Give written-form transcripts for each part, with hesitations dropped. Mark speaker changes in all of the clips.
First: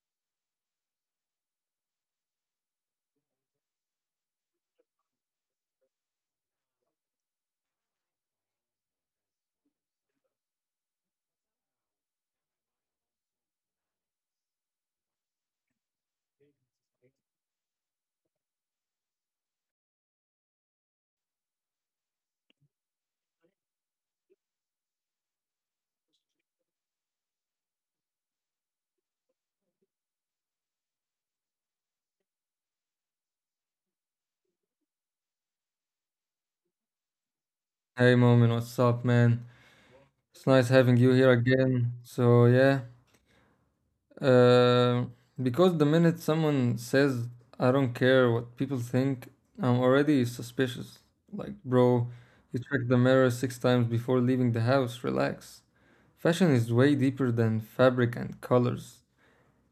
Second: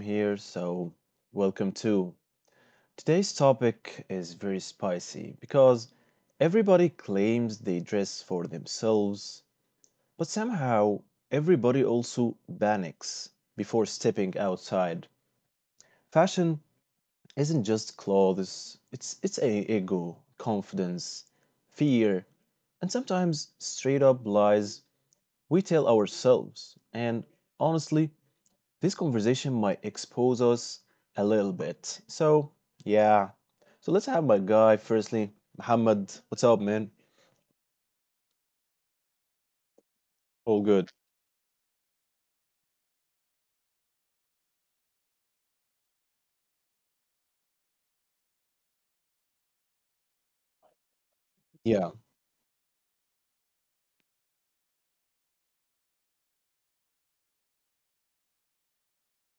Speaker 1: here, welcome too. Today's topic is very spicy because everybody claims they dress for themselves, but somehow everybody also panics before stepping outside. Fashion isn't just clothes, it's a ego, confidence, fear, and sometimes straight up lies we tell ourselves. And honestly, this conversation might expose us a little bit. So, yeah. So let's have my guy firstly, Muhammad. What's up, man?
Speaker 2: Hey Momin, what's up, man? It's nice
Speaker 1: All
Speaker 2: having you
Speaker 1: good.
Speaker 2: here again. So yeah, uh, because the minute someone says I don't care what people think, I'm already suspicious. Like, bro,
Speaker 1: Yeah.
Speaker 2: you check the mirror six times before leaving the house. Relax. Fashion is way deeper than fabric and colors.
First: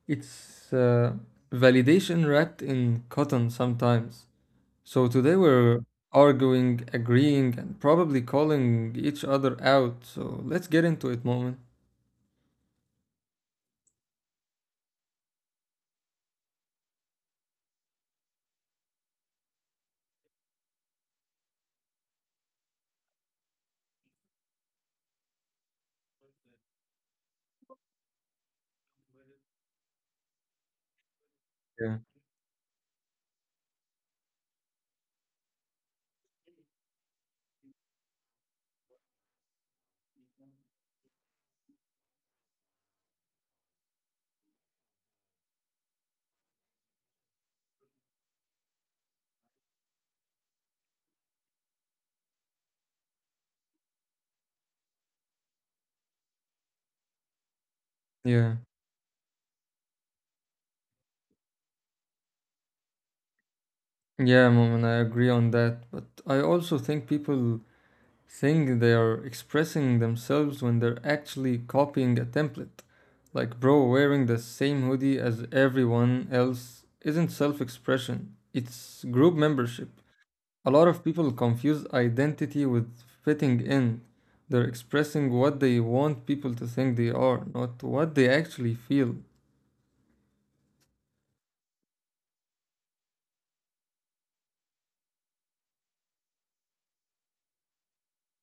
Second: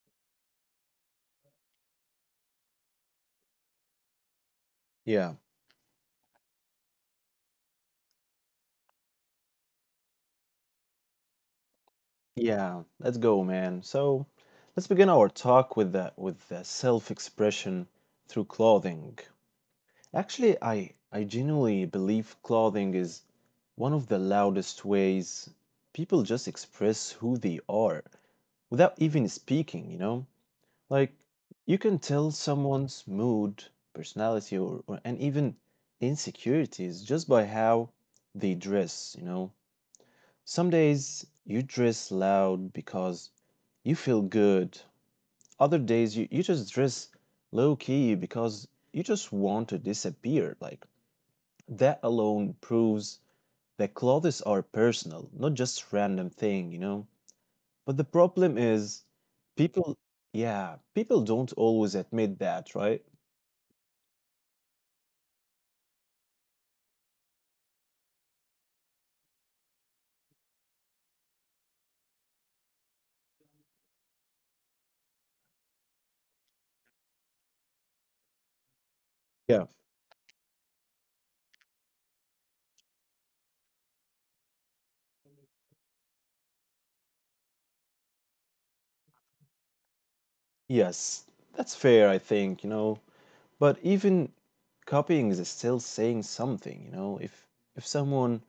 Speaker 2: It's validation wrapped in cotton sometimes. So today
Speaker 1: Yeah.
Speaker 2: we're arguing, agreeing, and probably calling each other out. So let's get into it, Moment.
Speaker 1: Yeah. Let's go, man. So, let's begin our talk with the self-expression through clothing. Actually, I genuinely believe clothing is one of the loudest ways people just express who they are without even speaking, you know? Like, you
Speaker 2: Yeah.
Speaker 1: can tell someone's mood, personality, or and even insecurities just by how they dress, you know? Some days you dress loud because you feel good. Other days you just dress low key because you just want to disappear. Like, that alone proves that clothes are personal, not just random thing, you know? But the
Speaker 2: Yeah.
Speaker 1: problem is people yeah, people don't always admit that, right?
Speaker 2: Yeah, Moment, I agree on that. But I also think people think they are expressing themselves when they're actually copying a template. Like, bro, wearing the same hoodie as everyone else isn't self expression, it's group
Speaker 1: Yeah.
Speaker 2: membership. A lot of people confuse identity with fitting in. They're expressing what they want people to think they are, not what they actually feel.
Speaker 1: Yes, that's fair, I think, you know. But even copying is still saying something, you know. If someone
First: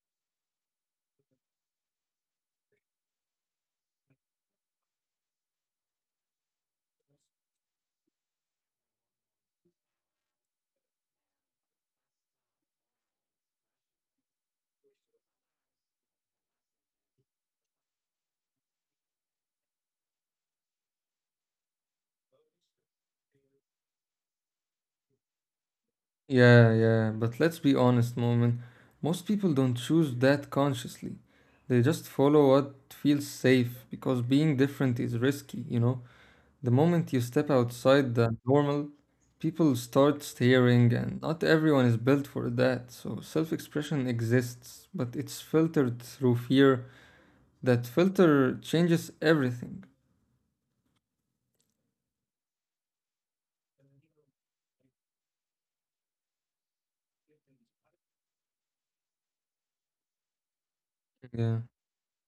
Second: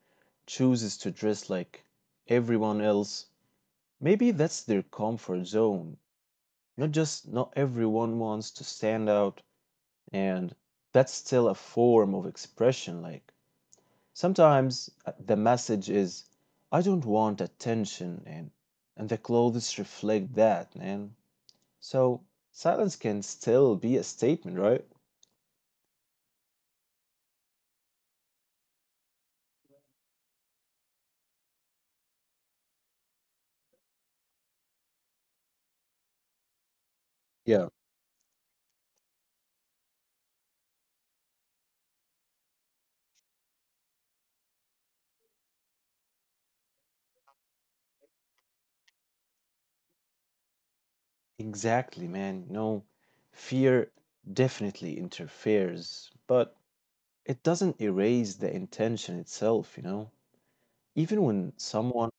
Speaker 1: chooses to dress like everyone else, maybe that's their comfort zone. Not just not everyone wants to stand out, and that's still a form of expression. Like, sometimes the message is, "I don't want attention, and the clothes reflect that, man." So silence can still be a statement, right?
Speaker 2: Yeah, but let's be honest, Moment. Most people don't choose that consciously. They just follow what feels safe because being different is risky, you know? The moment you step
Speaker 1: Yeah.
Speaker 2: outside the normal, people start staring, and not everyone is built for that. So self expression exists, but it's filtered through fear. That filter changes everything.
Speaker 1: Exactly, man. No, fear definitely interferes, but it doesn't erase the intention itself, you know? Even when
Speaker 2: Yeah.
Speaker 1: someone,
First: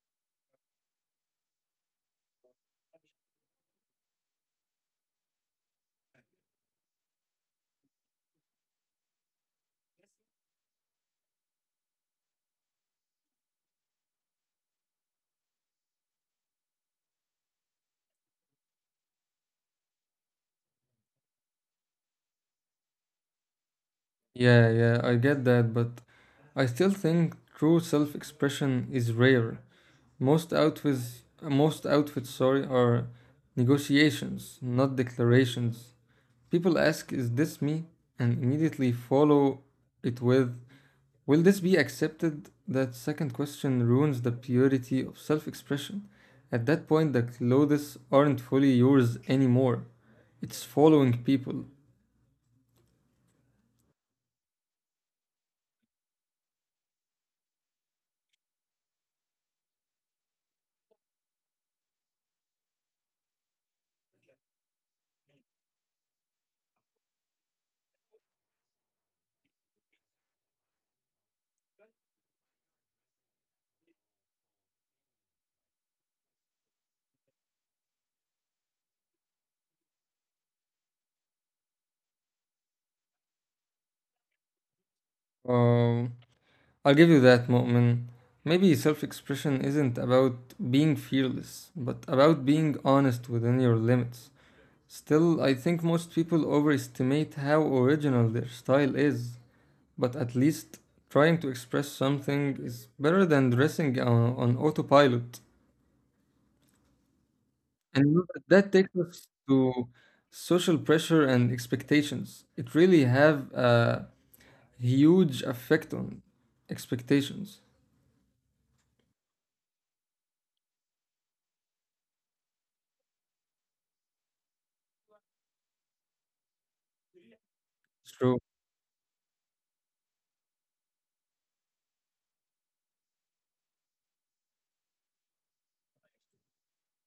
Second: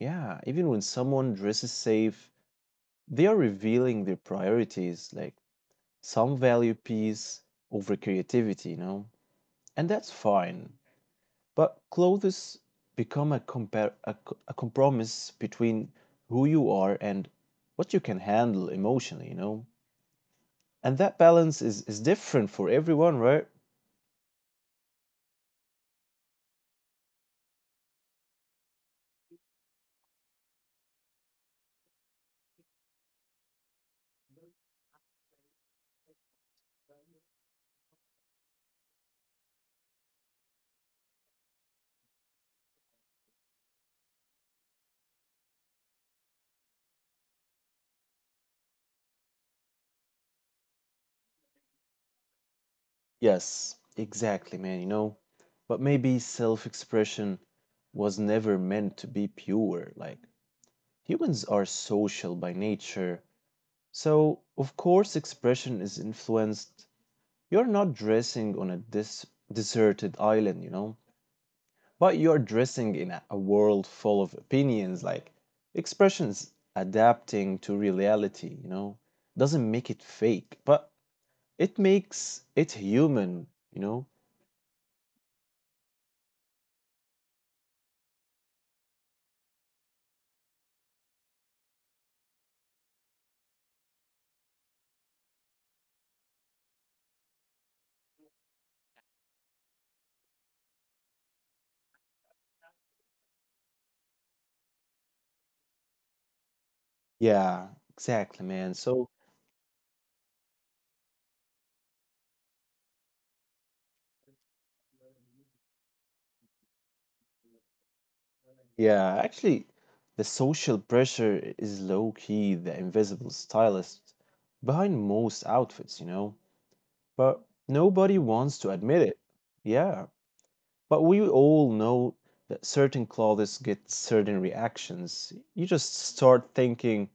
Speaker 1: yeah, even when someone dresses safe, they are revealing their priorities. Like, some value peace over creativity, you know? And that's fine. But clothes become a, compar- a, co- a compromise between who you are and what you can handle emotionally, you know? And that balance is different for everyone, right?
Speaker 2: Yeah, I get that, but I still think true self-expression is rare. Most outfits are negotiations, not declarations. People ask, "Is this me?" and immediately follow it with, "Will this be accepted?" That second question ruins the purity of self-expression. At that point, the clothes aren't fully yours anymore. It's following people.
Speaker 1: Yes, exactly, man, you know? But maybe self expression was never meant to be pure. Like, humans are social by nature. So, of course, expression is influenced. You're not dressing on a dis deserted island, you know, but you're dressing in a world full of opinions. Like, expressions adapting to reality, you know, doesn't make it fake, but it makes it human, you know?
Speaker 2: Um, I'll give you that, Mu'min. Maybe self-expression isn't about being fearless, but about being honest within your limits. Still, I think most people overestimate how original their style is, but at least trying to express something is better than dressing on autopilot.
Speaker 1: Yeah,
Speaker 2: And you know that
Speaker 1: exactly,
Speaker 2: that
Speaker 1: man.
Speaker 2: takes
Speaker 1: So,
Speaker 2: us to social pressure and expectations. It really have a huge effect on expectations.
Speaker 1: yeah, actually, the social pressure is low key, the invisible stylist behind most outfits, you know? But nobody
Speaker 2: True.
Speaker 1: wants to admit it. Yeah, but we all know that certain clothes get certain reactions. You just start thinking,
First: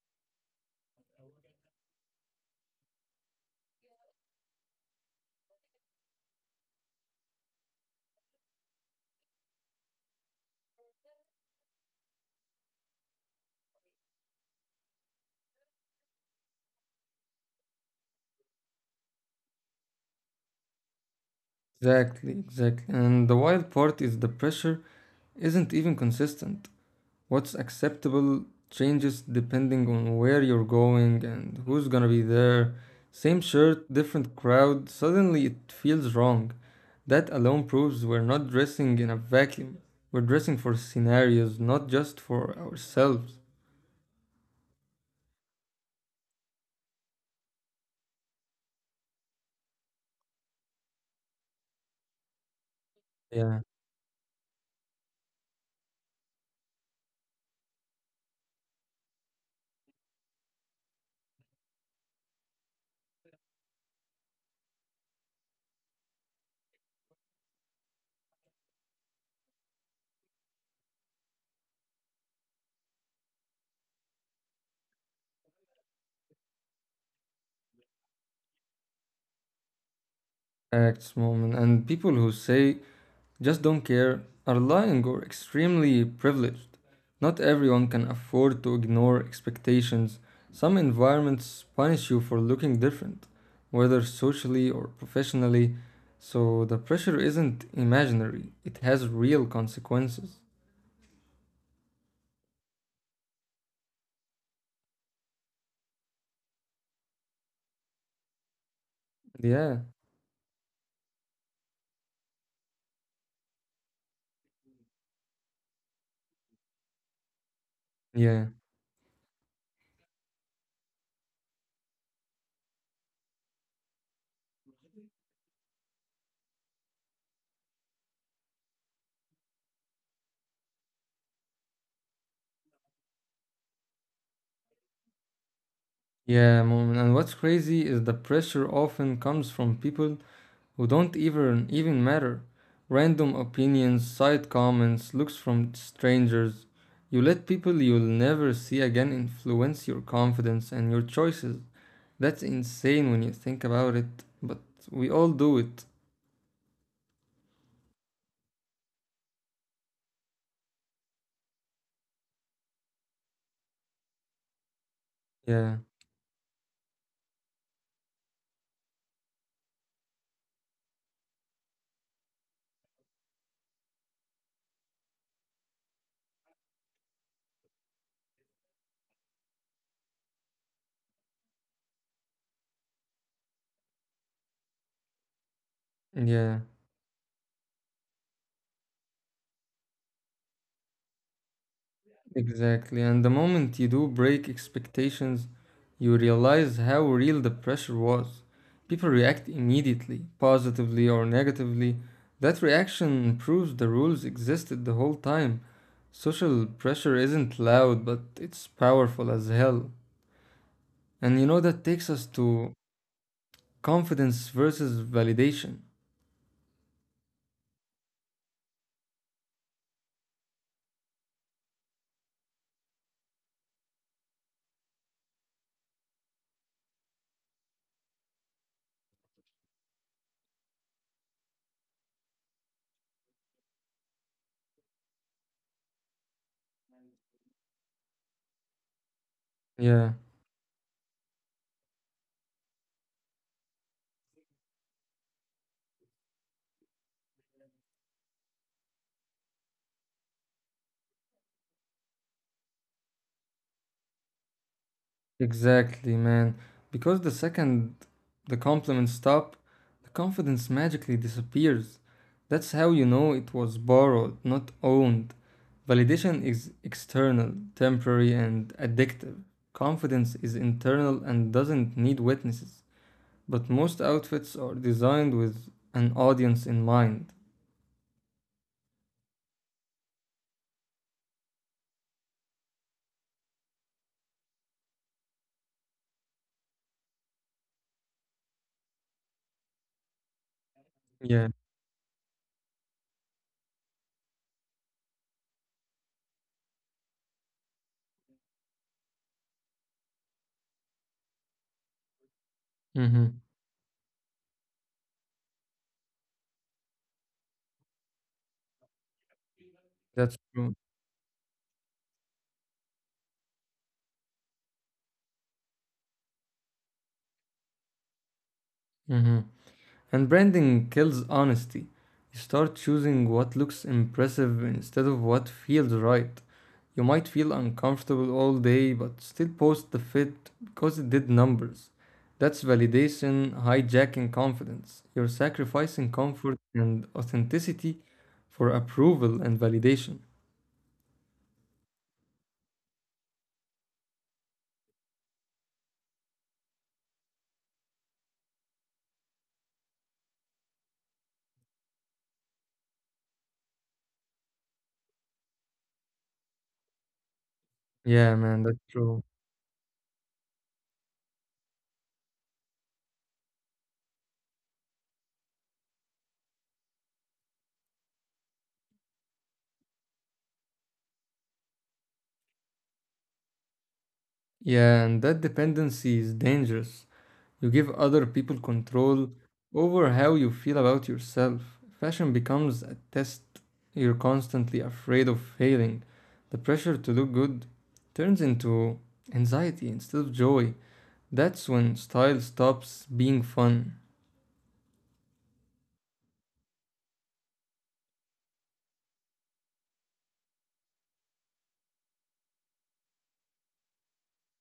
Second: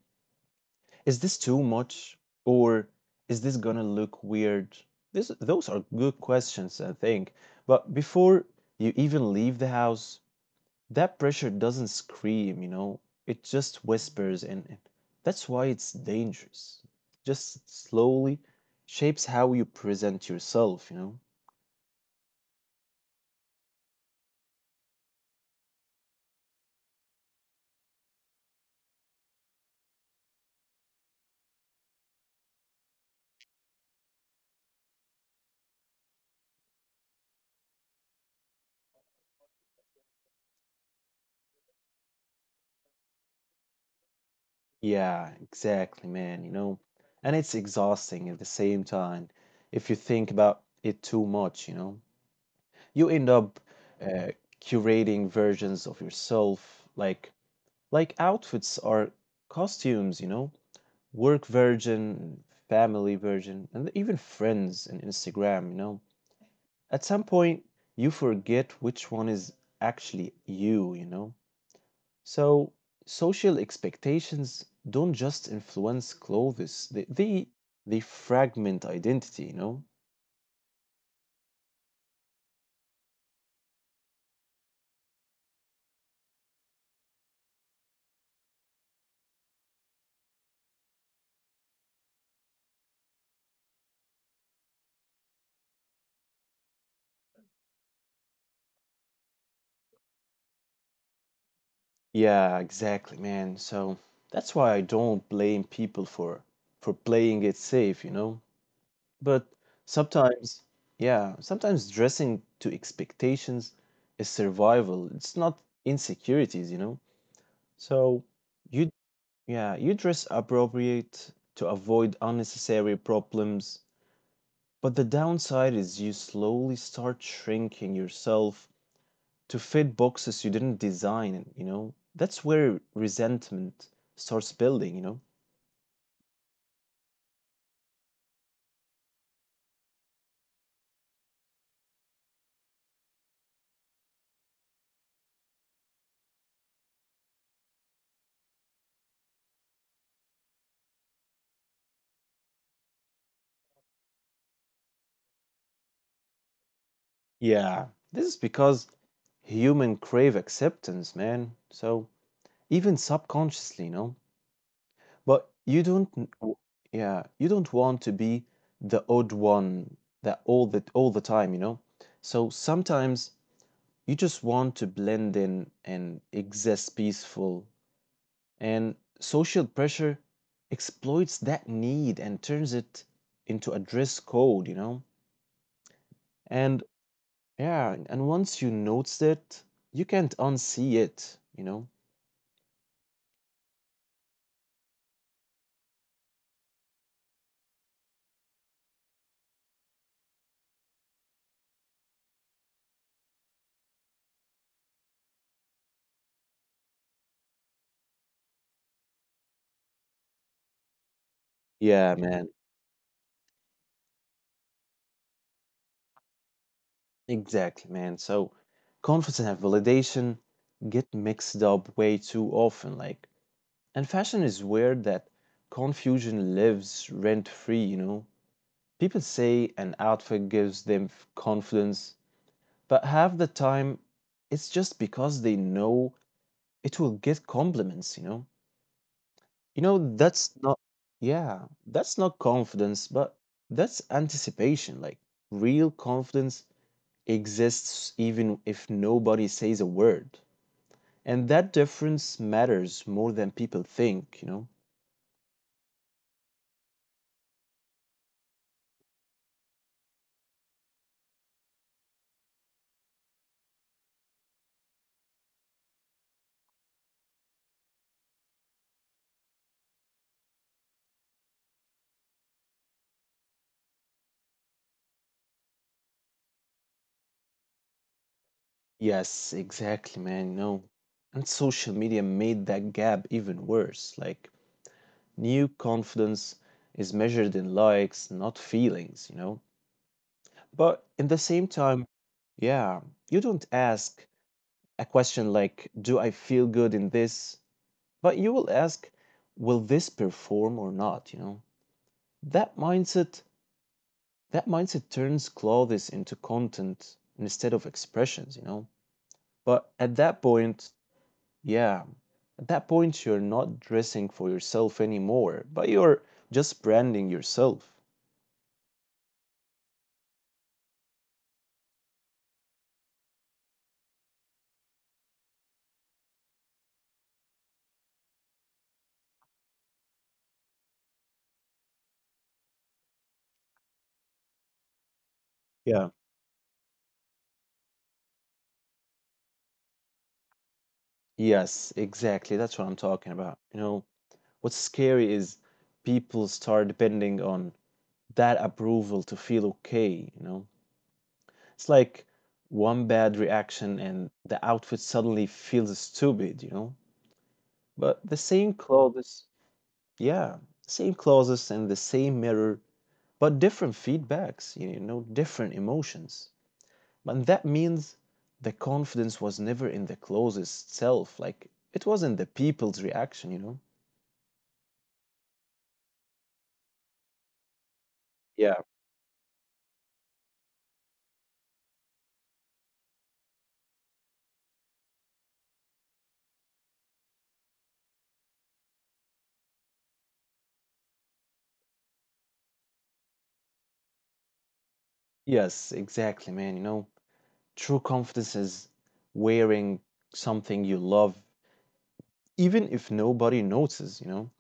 Speaker 1: is this too much? Or is this gonna look weird? This, those are good questions, I think. But before you even leave the house, that pressure doesn't scream, you know, it just whispers, and that's why it's dangerous. Just slowly shapes how you present yourself, you know.
Speaker 2: Exactly, exactly. And the wild part is the pressure isn't even consistent. What's acceptable changes depending on where you're going and who's gonna be there. Same shirt, different crowd, suddenly it feels wrong. That alone proves we're not dressing in a vacuum. We're dressing for scenarios, not just for ourselves.
Speaker 1: Yeah, exactly, man. You know, and it's exhausting at the same time if you think about it too much, you know. You end up
Speaker 2: Yeah,
Speaker 1: uh, curating versions of yourself, like outfits or costumes, you know, work version, family version, and even friends and Instagram, you know. At some point, you forget which one is actually you, you know. So, social expectations don't just influence clothes, they fragment identity, you know?
Speaker 2: acts, moment. And people who say, just don't care are lying or extremely privileged. Not everyone can afford to ignore expectations. Some environments punish you for looking different, whether socially or professionally, so the pressure isn't imaginary, it has real consequences.
Speaker 1: Yeah, exactly, man. So, that's why I don't blame people for playing it safe, you know? But
Speaker 2: Yeah,
Speaker 1: sometimes, yeah, sometimes dressing to expectations is survival. It's not insecurities, you know? So,
Speaker 2: yeah,
Speaker 1: you, yeah, you dress appropriate to avoid unnecessary problems, but the downside is you slowly start shrinking yourself to fit boxes you didn't design, you know. That's where resentment starts building, you know.
Speaker 2: yeah, Moment. And what's crazy is the pressure often comes from people who don't even matter. Random opinions, side comments, looks from strangers. You let people you'll never see again influence your confidence and your choices. That's insane when you think about it, but we all do it.
Speaker 1: Yeah, this is because human crave acceptance, man. So, even subconsciously, you know, but
Speaker 2: Yeah,
Speaker 1: you don't n- w- yeah you don't want to be the odd one that all the time, you know. So, sometimes you just want to blend in and exist peaceful. And social pressure exploits that need and turns it into a dress code, you know?
Speaker 2: yeah,
Speaker 1: And yeah, and once you notice it, you can't unsee it, you know?
Speaker 2: exactly. And the moment you do break expectations, you realize how real the pressure was. People react immediately, positively or negatively. That reaction proves the rules existed the whole time. Social pressure isn't loud, but it's powerful as hell. And you know, that takes us
Speaker 1: Yeah,
Speaker 2: to
Speaker 1: man.
Speaker 2: confidence versus validation.
Speaker 1: Exactly, man. So confidence and validation get mixed up way too often. Like, and fashion is where that confusion lives rent free, you know. People say an outfit gives them confidence, but half the time it's just because they know it will get compliments, you know. You
Speaker 2: Yeah,
Speaker 1: know, that's not, yeah, that's not confidence, but that's anticipation. Like, real confidence exists even if nobody says a word. And that difference matters more than people think, you know.
Speaker 2: exactly, man. Because the second the compliments stop, the confidence magically disappears. That's how you know it was borrowed, not owned. Validation is external, temporary, and addictive. Confidence is internal and doesn't need witnesses. But most outfits are designed with an audience in mind.
Speaker 1: Yes, exactly, man. No. And social media made that gap even worse. Like, new confidence is measured in likes, not feelings, you know? But in
Speaker 2: Yeah.
Speaker 1: the same time, yeah, you don't ask a question like, do I feel good in this? But you will ask, will this perform or not, you know? That
Speaker 2: Mm-hmm.
Speaker 1: mindset, that mindset turns clothes into content instead of expressions, you know? But at
Speaker 2: That's
Speaker 1: that
Speaker 2: true.
Speaker 1: point, yeah, at that point, you're not dressing for yourself anymore, but you're just branding yourself.
Speaker 2: Mm-hmm. And branding kills honesty. You start choosing what looks impressive instead of what feels right. You might feel uncomfortable all day but still post the fit because it did numbers. That's validation hijacking confidence. You're
Speaker 1: Yeah.
Speaker 2: sacrificing comfort and authenticity for approval and validation.
Speaker 1: Yes, exactly. That's what I'm talking about. You know, what's scary is people start depending on that approval to feel okay, you know. It's like one bad reaction and the outfit suddenly feels stupid, you know. But the
Speaker 2: Yeah, man,
Speaker 1: same
Speaker 2: that's true.
Speaker 1: clothes, yeah, same clothes and the same mirror, but different feedbacks, you know, different emotions. And that means the confidence was never in the clothes itself. Like, it was in the people's reaction, you know?
Speaker 2: Yeah, and that dependency is dangerous. You give other people
Speaker 1: Yeah.
Speaker 2: control over how you feel about yourself. Fashion becomes a test. You're constantly afraid of failing. The pressure to look good turns into anxiety instead of joy. That's when style stops being fun.
Speaker 1: Yes, exactly, man. You know, true confidence is wearing something you love, even if nobody notices, you know,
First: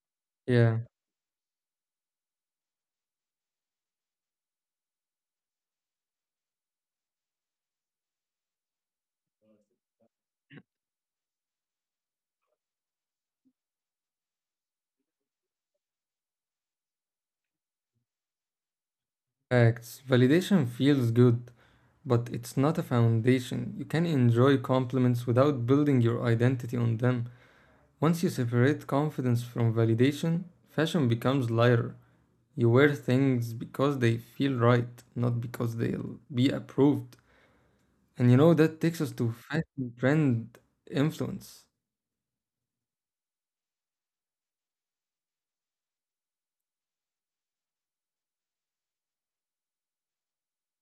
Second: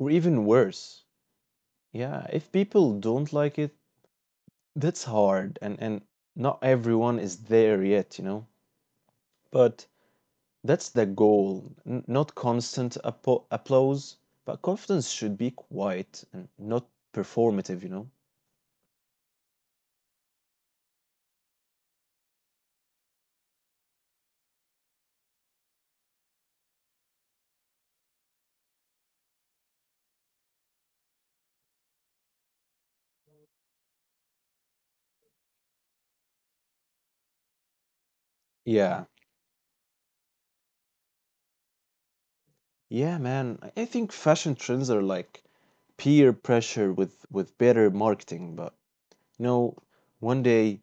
Speaker 1: or even
Speaker 2: Yeah,
Speaker 1: worse. Yeah, if people don't like it, that's hard, and not everyone is there yet, you know. But that's the goal. Not constant applause, but confidence should be quiet and not performative, you know?
Speaker 2: facts. Validation feels good, but it's not a foundation. You can enjoy compliments without building your identity on them. Once you separate confidence from validation, fashion becomes lighter. You wear things because they feel right, not because they'll be approved. And you know, that
Speaker 1: Yeah.
Speaker 2: takes us to fashion trend influence.
Speaker 1: Yeah, man. I think fashion trends are like peer pressure with better marketing, but you know, one day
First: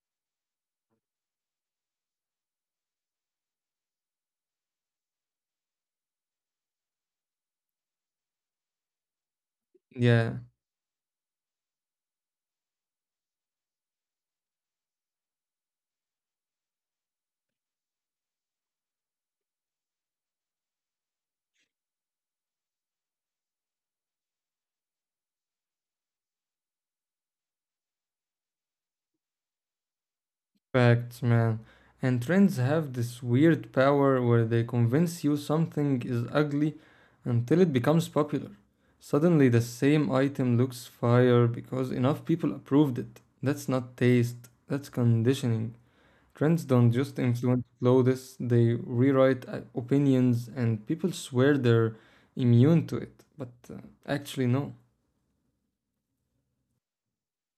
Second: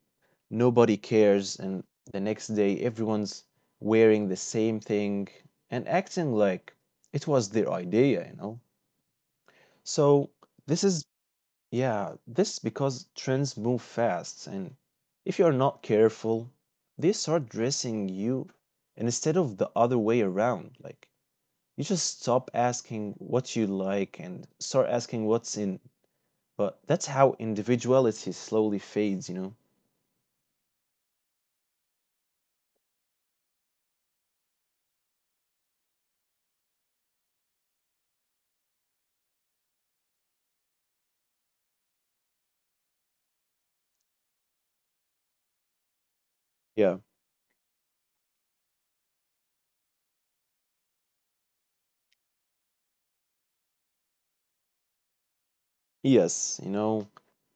Speaker 1: nobody cares and the next day everyone's wearing the same thing and acting like it was their idea, you know? So,
Speaker 2: Yeah,
Speaker 1: this is Yeah, this is because trends move fast, and if you are not careful, they start dressing you instead of the other way around. Like, you just stop asking what you like and start asking what's in. But that's how individuality slowly fades, you know?
Speaker 2: facts, man. And trends have this weird power where they convince you something is ugly until it becomes popular. Suddenly, the same item looks fire because enough people approved it. That's not taste, that's conditioning. Trends don't
Speaker 1: Yeah.
Speaker 2: just influence clothes, they rewrite opinions, and people swear they're immune to it. But actually, no.
Speaker 1: Yes, you know,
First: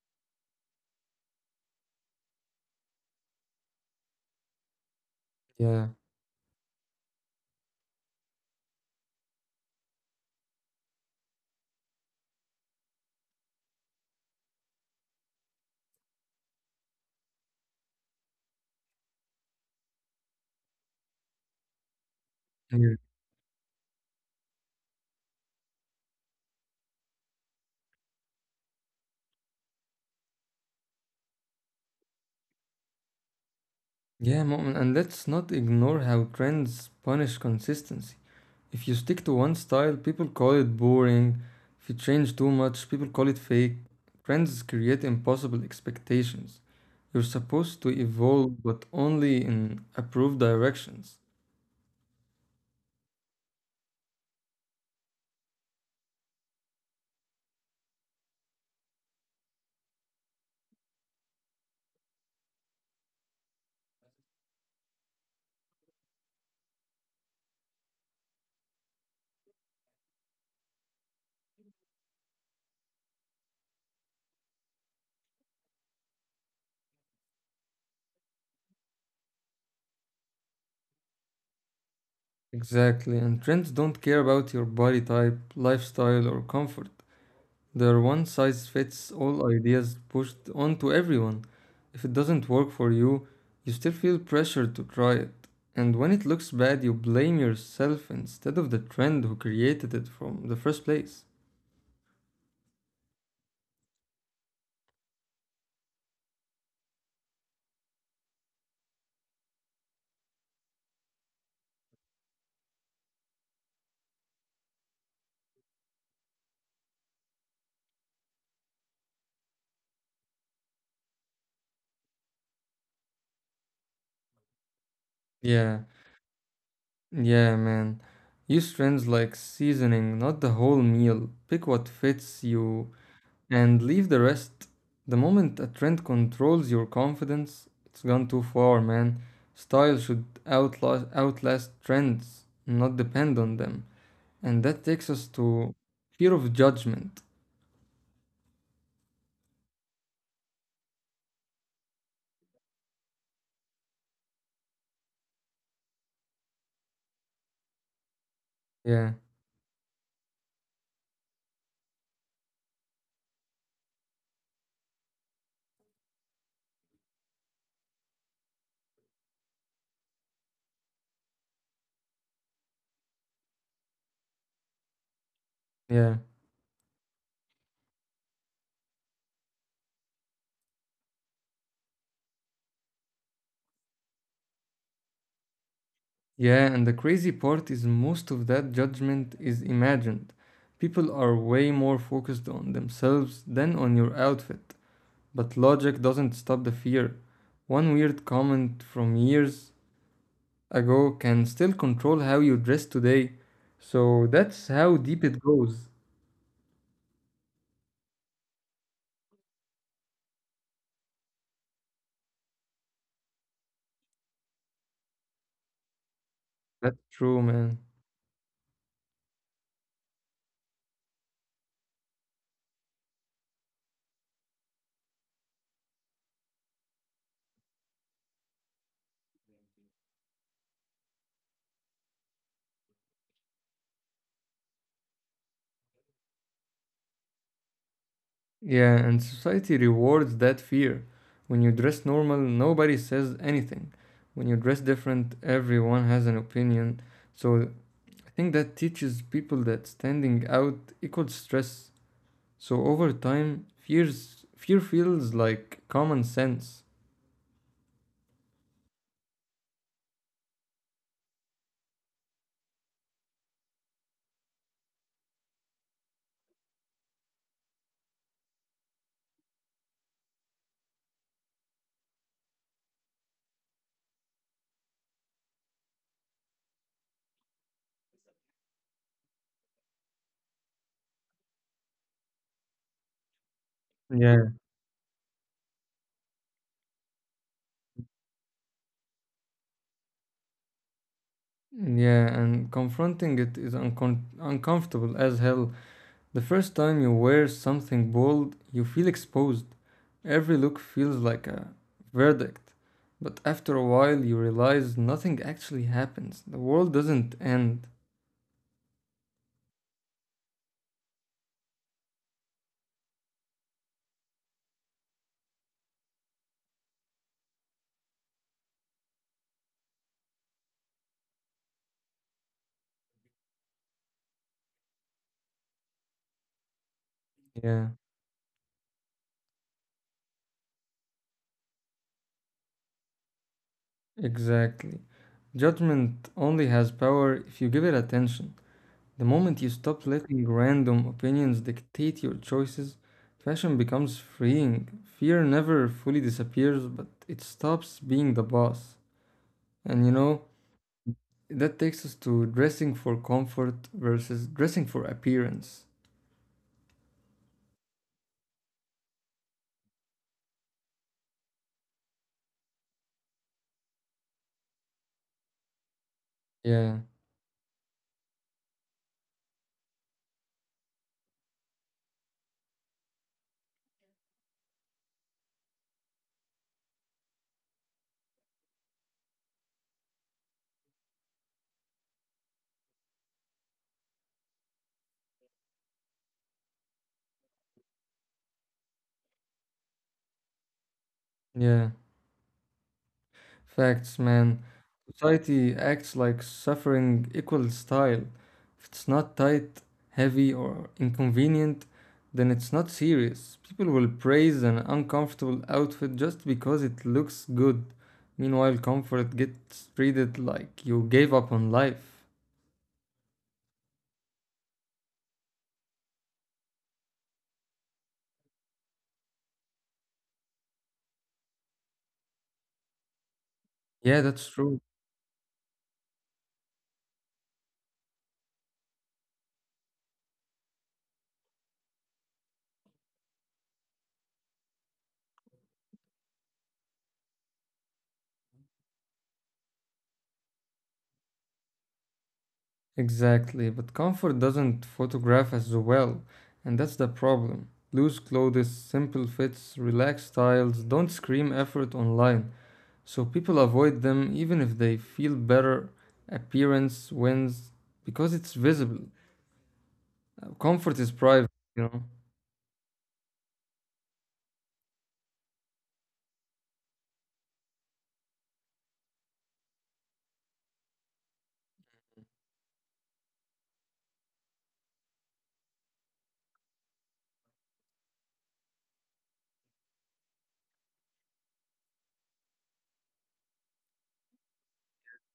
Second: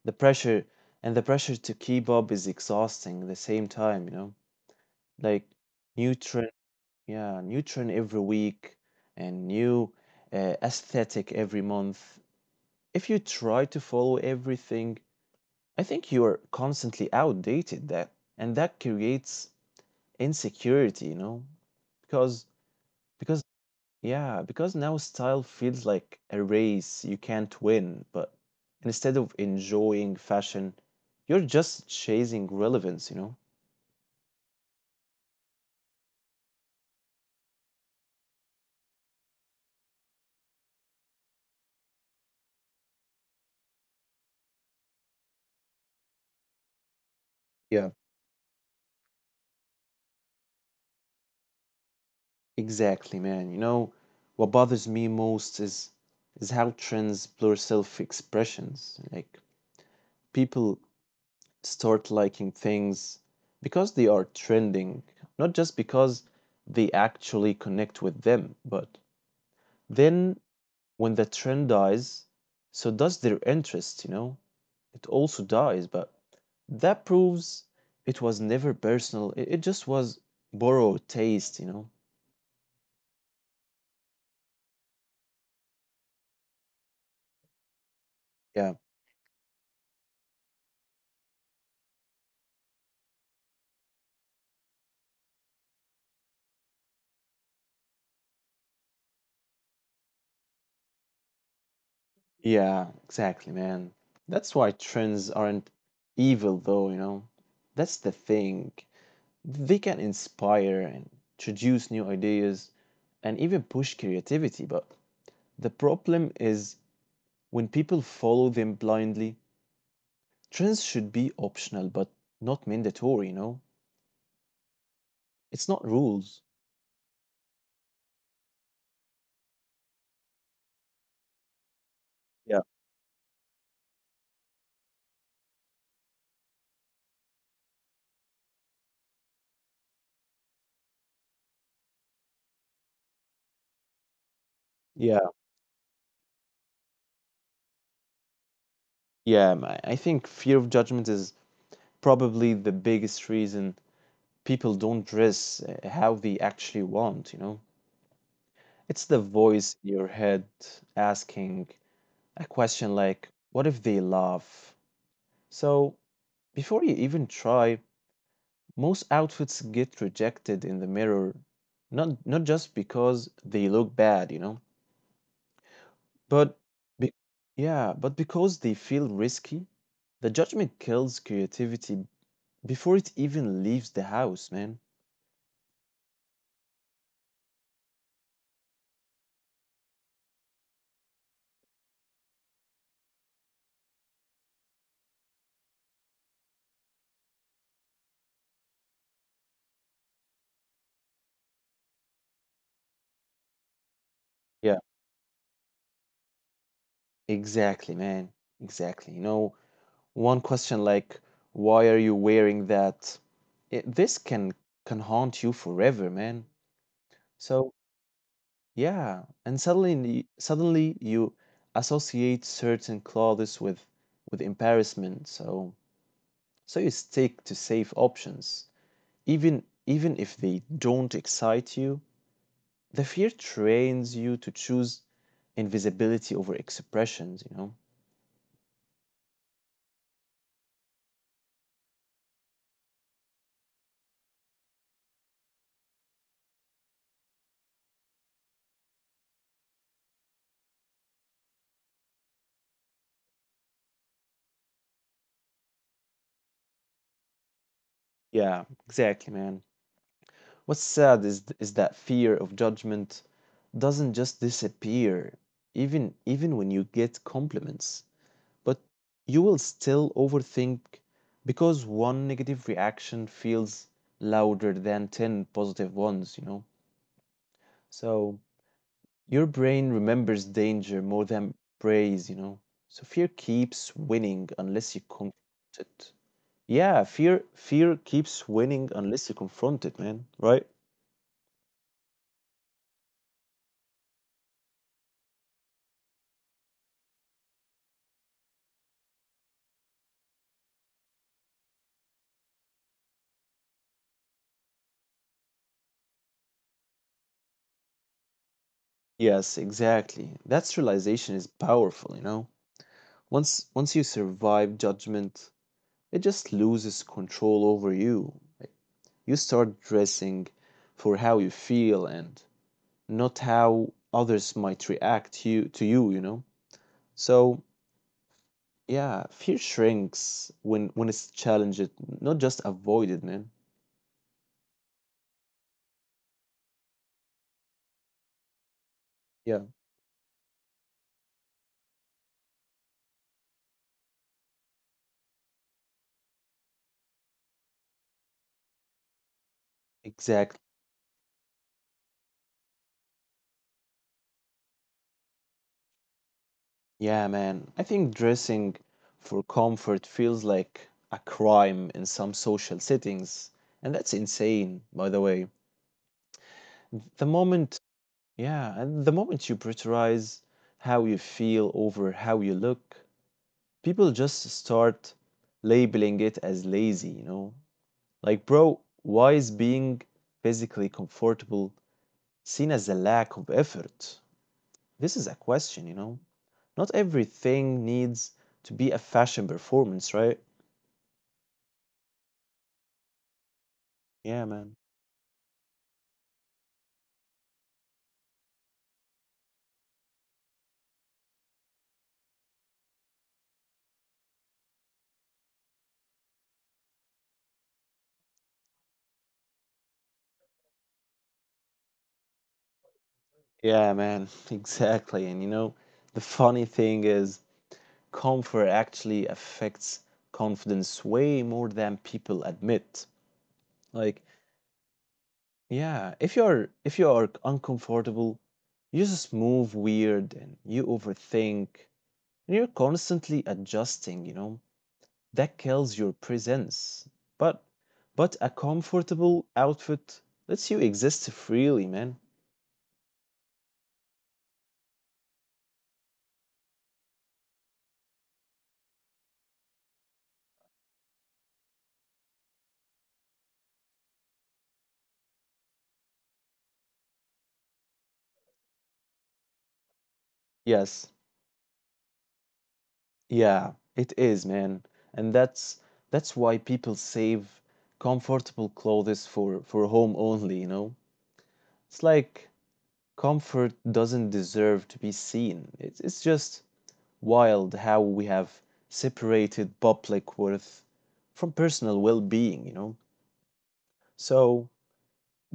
Speaker 1: the pressure the pressure to keep up is exhausting at the same time, you know? Like,
Speaker 2: Yeah.
Speaker 1: new trends Yeah, new trend every week and new aesthetic every month. If you try to follow everything, I think you are constantly outdated, that and that creates insecurity, you know? Because
Speaker 2: Yeah,
Speaker 1: because yeah, because now style feels like a race you can't win, but instead of enjoying fashion, you're just chasing relevance, you know?
Speaker 2: Yeah, Mu'min, and let's not ignore how trends punish consistency. If you stick to one style, people call it boring. If you change too much, people call it fake. Trends create impossible expectations. You're supposed to
Speaker 1: Yeah.
Speaker 2: evolve, but only in approved directions.
Speaker 1: Exactly, man. You know, what bothers me most is how trends blur self-expressions. Like, people start liking things because they are trending, not just because they actually connect with them, but then when the trend dies, so does their interest, you know? It also dies, but that proves it was never personal. It just was borrowed taste, you know?
Speaker 2: Exactly, and trends don't care about your body type, lifestyle, or comfort. They're one size
Speaker 1: Yeah.
Speaker 2: fits all ideas pushed onto everyone. If it doesn't work for you, you still feel pressured to try it. And when it looks bad, you blame yourself instead of the trend who created it from the first place.
Speaker 1: Yeah, exactly, man. That's why trends aren't evil, though, you know? That's the thing. They can inspire and introduce new ideas and even push creativity, but the problem is when people follow them blindly. Trends should be optional but not mandatory, you know? It's
Speaker 2: Yeah,
Speaker 1: not rules.
Speaker 2: yeah, man. Use trends like seasoning, not the whole meal. Pick what fits
Speaker 1: Yeah.
Speaker 2: you and leave the rest. The moment a trend controls your confidence, it's gone too far, man. Style should outlast trends, not depend on them. And that takes
Speaker 1: Yeah.
Speaker 2: us to fear of judgment.
Speaker 1: Yeah, I think fear of judgment is probably the biggest reason people don't dress how they actually want, you know? It's the
Speaker 2: Yeah,
Speaker 1: voice in your head asking a question like, what if they laugh? So before you even try, most outfits get rejected in the mirror, not just because they look bad, you know,
Speaker 2: yeah,
Speaker 1: but be, yeah, but because they feel risky. The judgment kills creativity before it even leaves the house, man.
Speaker 2: yeah. And the crazy part is most of that judgment is imagined. People are way more focused on themselves than on your outfit. But logic doesn't stop the fear. One weird comment from years ago can still control how you dress today. So that's
Speaker 1: Yeah,
Speaker 2: how deep it goes.
Speaker 1: exactly, man. Exactly. You know, one question like why are you wearing that, this can haunt you forever, man.
Speaker 2: That's true,
Speaker 1: So
Speaker 2: man.
Speaker 1: yeah, and suddenly you associate certain clothes with embarrassment. So you stick to safe options, even if they don't excite you. The fear trains you to choose invisibility over expressions, you know.
Speaker 2: Yeah, and society rewards that fear. When you dress normal, nobody says anything. When you dress different, everyone has an opinion. So I think that teaches people that standing out equals stress. So over time, fear feels like common sense.
Speaker 1: Yeah, exactly, man. What's sad is is that fear of judgment doesn't just disappear even when you get compliments, but you will still overthink because one negative reaction feels louder than 10 positive ones, you know. So your brain remembers danger more than praise, you know. So fear keeps winning
Speaker 2: Yeah.
Speaker 1: unless you confront it. Yeah, fear keeps winning unless you confront it, man, right?
Speaker 2: Yeah, and confronting it is uncomfortable as hell. The first time you wear something bold, you feel exposed. Every look feels like a verdict. But after a while, you realize nothing actually happens. The world doesn't end.
Speaker 1: Yes, exactly. That realization is powerful, you know. Once you survive judgment, it just loses control over you. Like, you start dressing for how you feel and not how others might react to you, you know. So,
Speaker 2: Yeah,
Speaker 1: yeah, fear shrinks when it's challenged, not just avoided, man.
Speaker 2: exactly. Judgment only has power if you give it attention. The
Speaker 1: Yeah,
Speaker 2: moment you stop letting random opinions dictate your choices, fashion becomes freeing. Fear never fully disappears, but it stops being the boss. And you know,
Speaker 1: exactly.
Speaker 2: that takes us to dressing for comfort versus dressing for appearance.
Speaker 1: Yeah, man. I think dressing for comfort feels like a crime in some social settings, and that's insane, by the way.
Speaker 2: Yeah,
Speaker 1: The moment, yeah, and the moment you prioritize how you feel over how you look, people just start labeling it as lazy. Like, bro, why is being physically comfortable seen as a lack of effort? This is a question. Not everything needs to be a fashion performance, right?
Speaker 2: yeah. Facts,
Speaker 1: Yeah,
Speaker 2: man.
Speaker 1: man.
Speaker 2: Society acts like suffering equals style. If it's not tight, heavy, or inconvenient, then it's not serious. People will praise an uncomfortable outfit just because it looks good. Meanwhile, comfort gets treated like you gave up on life.
Speaker 1: Yeah, man, exactly. And the funny thing is, comfort actually affects confidence way more than people admit. Like,
Speaker 2: Yeah, that's true.
Speaker 1: yeah, if you're if you are uncomfortable, you just move weird and you overthink and you're constantly adjusting. That kills your presence. But but a comfortable outfit lets you exist freely, man.
Speaker 2: Exactly, but comfort doesn't photograph as well, and that's the problem. Loose clothes, simple fits, relaxed styles don't scream effort online, so people avoid them even if they feel better. Appearance wins because it's visible.
Speaker 1: Yes.
Speaker 2: Comfort is private, you know?
Speaker 1: Yeah, it is, man. And that's why people save comfortable clothes for home only. It's like comfort doesn't deserve to be seen. It's just wild how we have separated public worth from personal well-being. So,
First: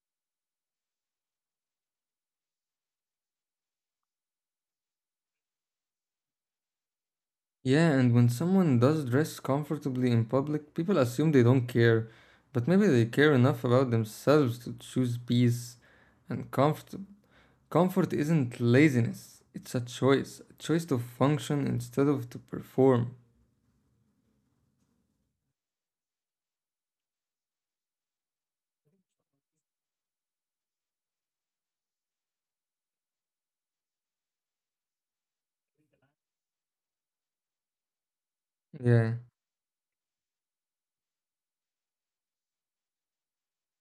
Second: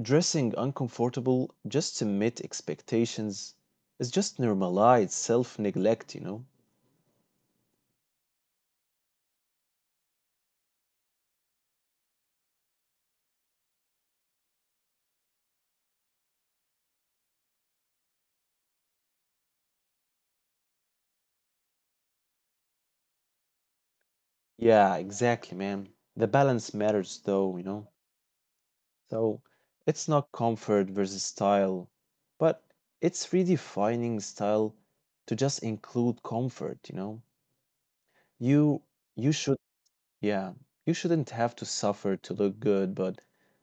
Speaker 1: dressing uncomfortable just to meet expectations is just normalized self neglect.
Speaker 2: Yeah, and when someone does dress comfortably in public, people assume they don't care, but maybe they care enough about themselves to choose peace and comfort. Comfort isn't laziness, it's a choice to function instead of to perform.
Speaker 1: Yeah, exactly, man. The balance matters though. So it's not comfort versus style, but it's redefining style to just include comfort, you know? You
Speaker 2: Yeah,
Speaker 1: you should yeah, you shouldn't have to suffer to look good, but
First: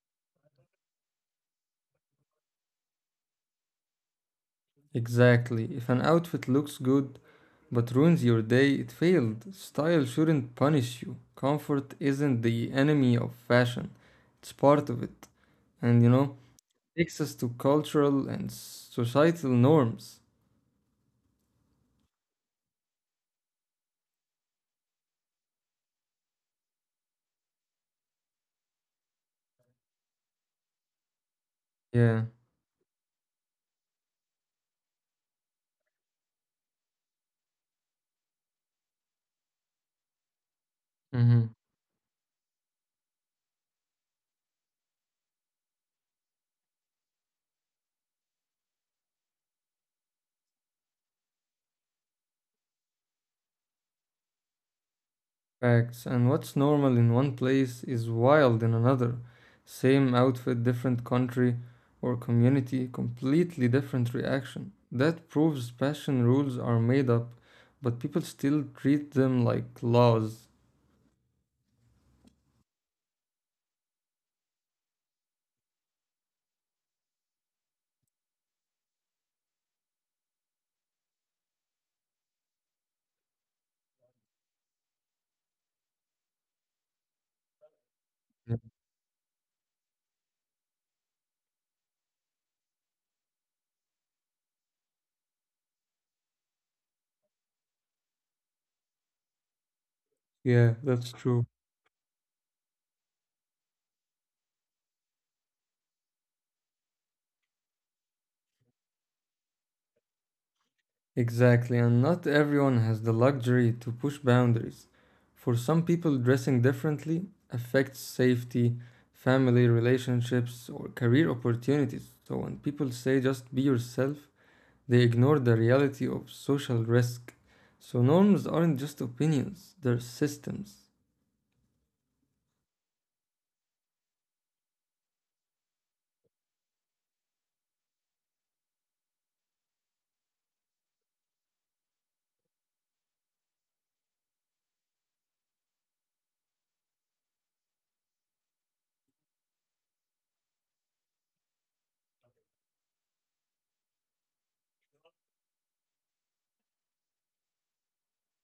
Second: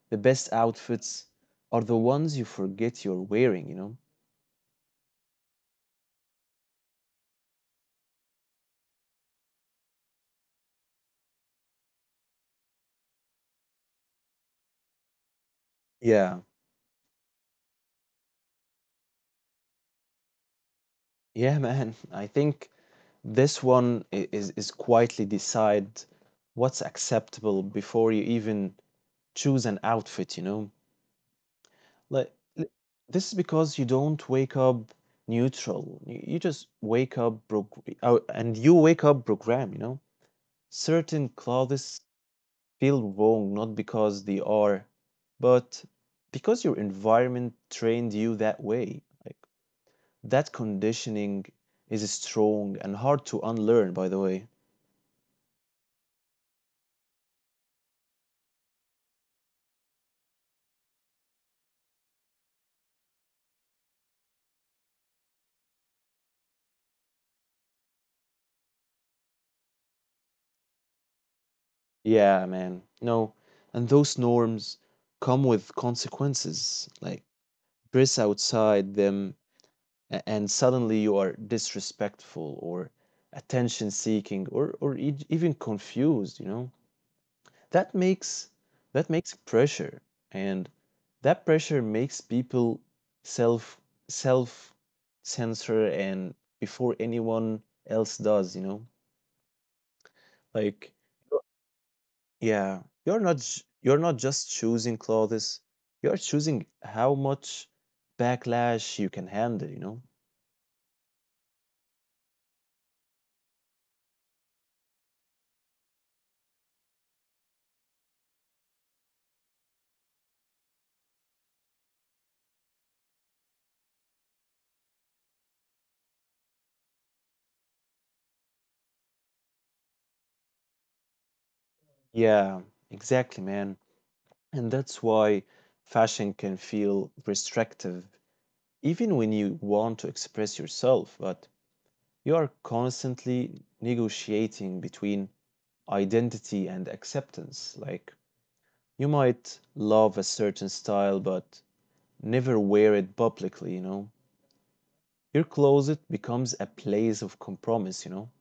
Speaker 1: the best outfits are the ones you forget you're wearing.
Speaker 2: exactly. If an outfit looks good but ruins your day, it failed. Style shouldn't punish you. Comfort isn't the enemy of fashion, it's part of it. And you know,
Speaker 1: Yeah.
Speaker 2: takes us to cultural and societal norms.
Speaker 1: Yeah, man. I think this one is quietly decide what's acceptable before you even choose an outfit.
Speaker 2: Yeah.
Speaker 1: Like l- this is because you don't wake up neutral. You just wake up prog oh, and you wake up program. Certain
Speaker 2: Hmm.
Speaker 1: clothes feel wrong not because they are, but because your environment trained you that way. Like, that conditioning is strong and hard to unlearn, by the way.
Speaker 2: Facts, and what's normal in one place is wild in another. Same outfit, different country or community, completely different reaction. That proves fashion rules are made up, but people still treat them like laws.
Speaker 1: Yeah, man. No, and those norms come with consequences. Like, dress outside them, and suddenly you are disrespectful or attention seeking or even confused. That makes
Speaker 2: Yeah,
Speaker 1: that makes pressure, and that pressure makes people self self censor and before anyone else does. Like,
Speaker 2: Yeah, that's
Speaker 1: yo
Speaker 2: true.
Speaker 1: yeah, you're not just choosing clothes, you're choosing how much backlash you can handle.
Speaker 2: Exactly, and not everyone has the luxury to push boundaries. For some people, dressing differently affects safety, family relationships, or career opportunities. So when people say just be yourself, they ignore the reality of social risk. So norms aren't just opinions, they're systems.
Speaker 1: Yeah, exactly, man. And that's why fashion can feel restrictive, even when you want to express yourself, but you are constantly negotiating between identity and acceptance. Like, you might love a certain style, but never wear it publicly, you know? Your closet becomes a place of compromise.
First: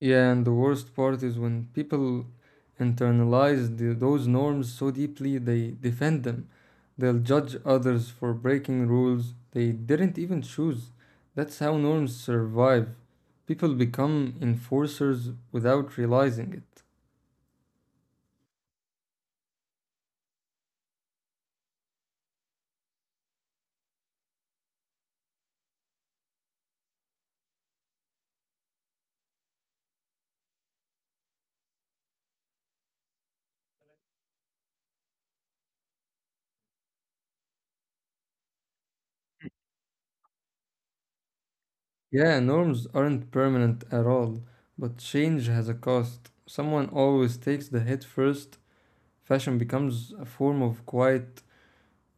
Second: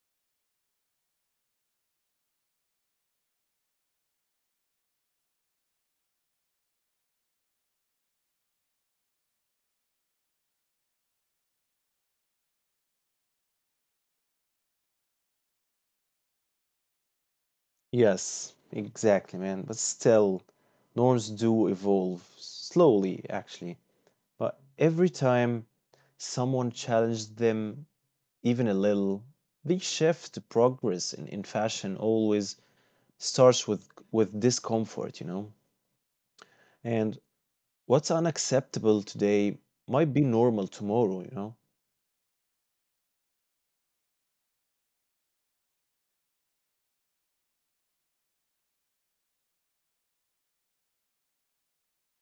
Speaker 2: Yeah, and the worst part is when people internalize those norms so deeply they defend them. They'll judge others for breaking rules they didn't even choose. That's how norms survive. People become enforcers without realizing it.
Speaker 1: Yes, exactly, man. But still, norms do evolve slowly, actually. But every time someone challenges them, even a little, they shift to progress in fashion always starts with discomfort. And what's unacceptable today might be normal tomorrow.
Speaker 2: Yeah, norms aren't permanent at all, but change has a cost. Someone always takes the hit first. Fashion becomes a form of quiet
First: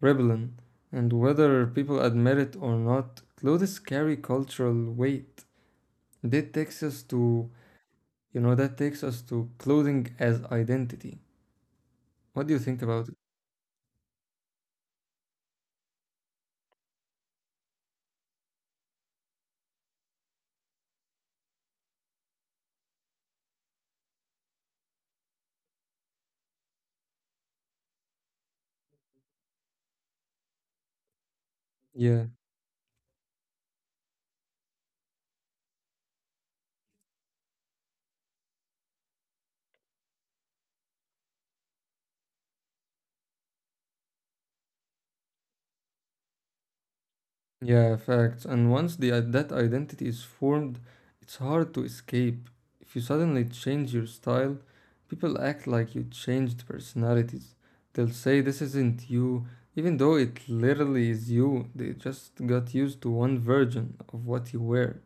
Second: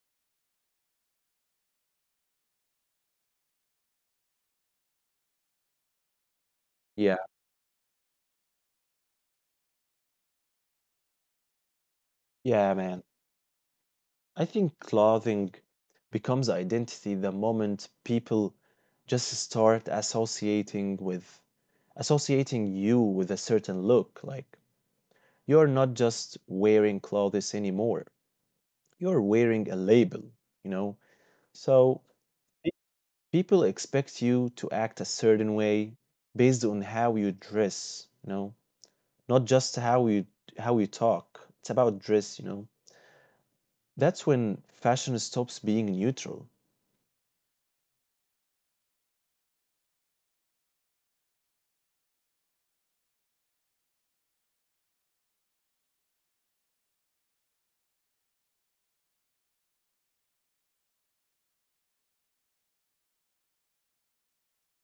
Speaker 2: rebellion, and whether people admit it or not, clothes carry cultural weight. That takes us
Speaker 1: Yeah.
Speaker 2: to, you know, that takes us to clothing as identity. What do you
Speaker 1: Yeah,
Speaker 2: think
Speaker 1: man.
Speaker 2: about it?
Speaker 1: I think clothing becomes identity the moment people just start associating you with a certain look. Like you're not just wearing clothes anymore. You're wearing a label, you know? So
Speaker 2: Yeah.
Speaker 1: pe- people expect you to act a certain way based on how you dress, not just how you talk. It's about dress. That's when fashion stops being neutral.
Speaker 2: Yeah, facts. And once the that identity is formed, it's hard to escape. If you suddenly change your style, people act like you changed personalities. They'll say this isn't you, even though it literally is you. They just got used to one version of what you wear.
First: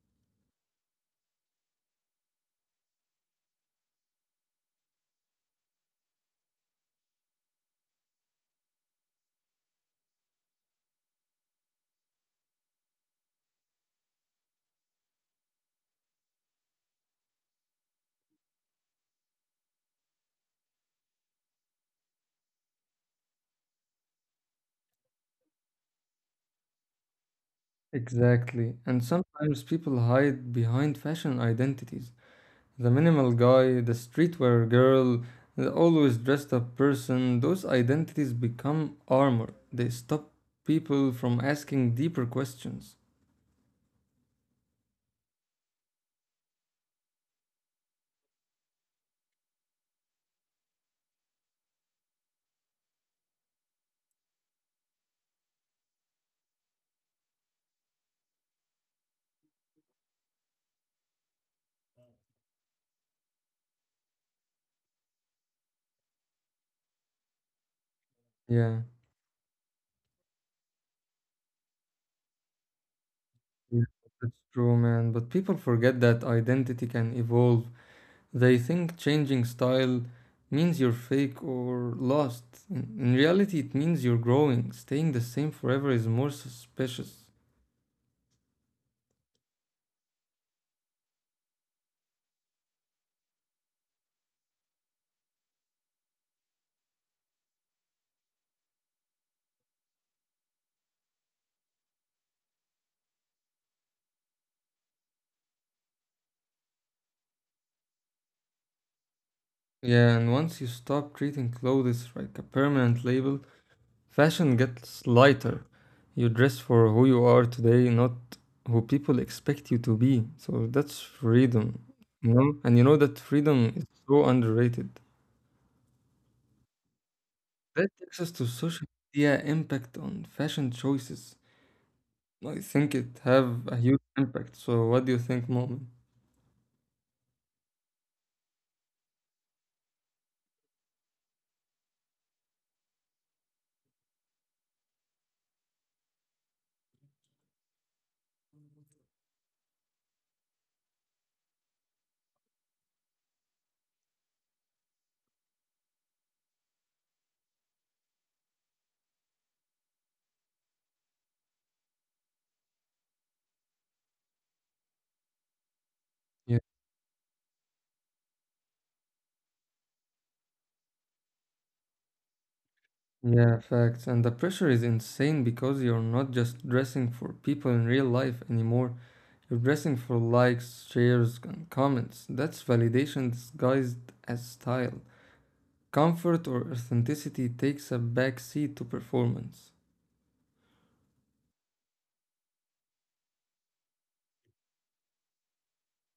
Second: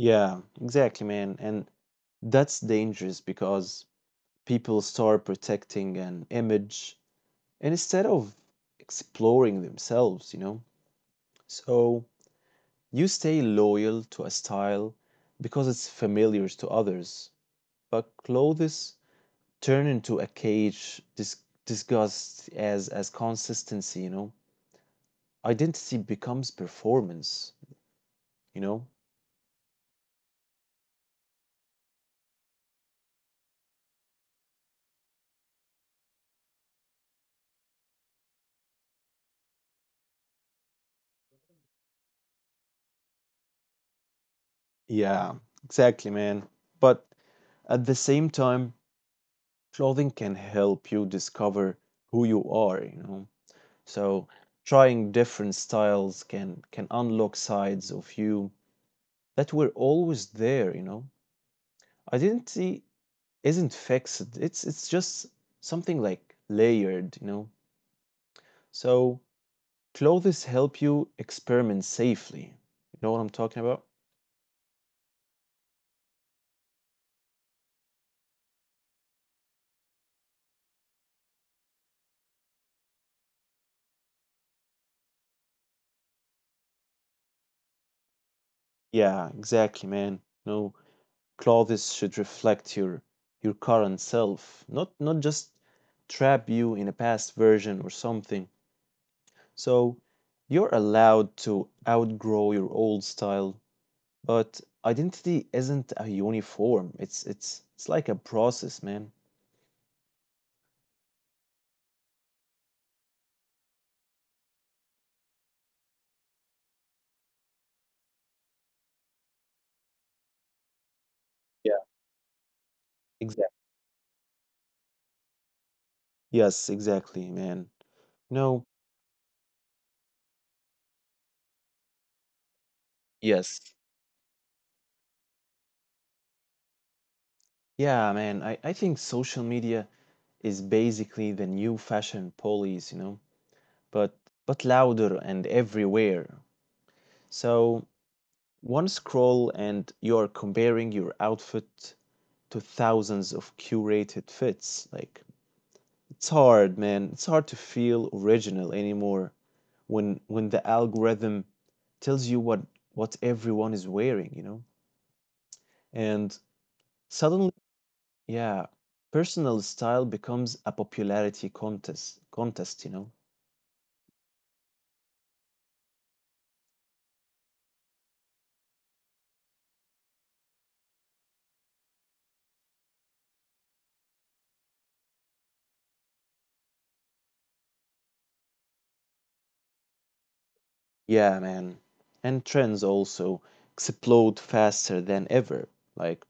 Speaker 1: Yeah, exactly, man. And that's dangerous because people start protecting an image and instead of exploring themselves. So you stay loyal to a style because it's familiar to others, but clothes turn into a cage discussed as consistency. Identity becomes performance, you know?
Speaker 2: Exactly. And sometimes people hide behind fashion identities. The minimal guy, the streetwear girl, the always dressed up person, those identities become armor. They stop people from asking deeper questions.
Speaker 1: Yeah, exactly, man. But at the same time, clothing can help you discover who you are. So trying different styles can unlock sides of you that were always there. Identity isn't fixed. It's just something like layered.
Speaker 2: Yeah,
Speaker 1: So clothes help you experiment safely. You know what I'm talking about?
Speaker 2: yeah, that's true, man. But people forget that identity can evolve. They think changing style means you're fake or lost. In reality, it means you're growing. Staying the same forever is more suspicious.
Speaker 1: Yeah, exactly, man. No, clothes should reflect your current self, not just trap you in a past version or something. So you're allowed to outgrow your old style, but identity isn't a uniform. It's like a process, man.
Speaker 2: Yeah, and once you stop treating clothes like a permanent label, fashion gets lighter. You dress for who you are today, not who people expect you to be. So that's
Speaker 1: Yeah,
Speaker 2: freedom. You know? And you know that
Speaker 1: exactly.
Speaker 2: freedom is so underrated.
Speaker 1: Yes, exactly, man.
Speaker 2: That takes us
Speaker 1: No,
Speaker 2: to social media impact on fashion choices. I think it
Speaker 1: yes.
Speaker 2: have a huge impact. So what do you think, Mom?
Speaker 1: Yeah, man. I think social media is basically the new fashion police, but but louder and everywhere. So one scroll, and you're comparing your outfit to thousands of curated fits. Like, it's hard, man. It's hard to feel original anymore when the algorithm tells you what everyone is wearing. And
Speaker 2: Yeah,
Speaker 1: suddenly, yeah, personal style becomes a popularity contest.
Speaker 2: yeah, facts. And the pressure is insane because you're not just dressing for people in real life anymore. Racing for likes, shares, and comments. That's validation disguised as style. Comfort or authenticity takes a back seat to performance.
Speaker 1: Yeah, man. And trends also explode faster than ever. Like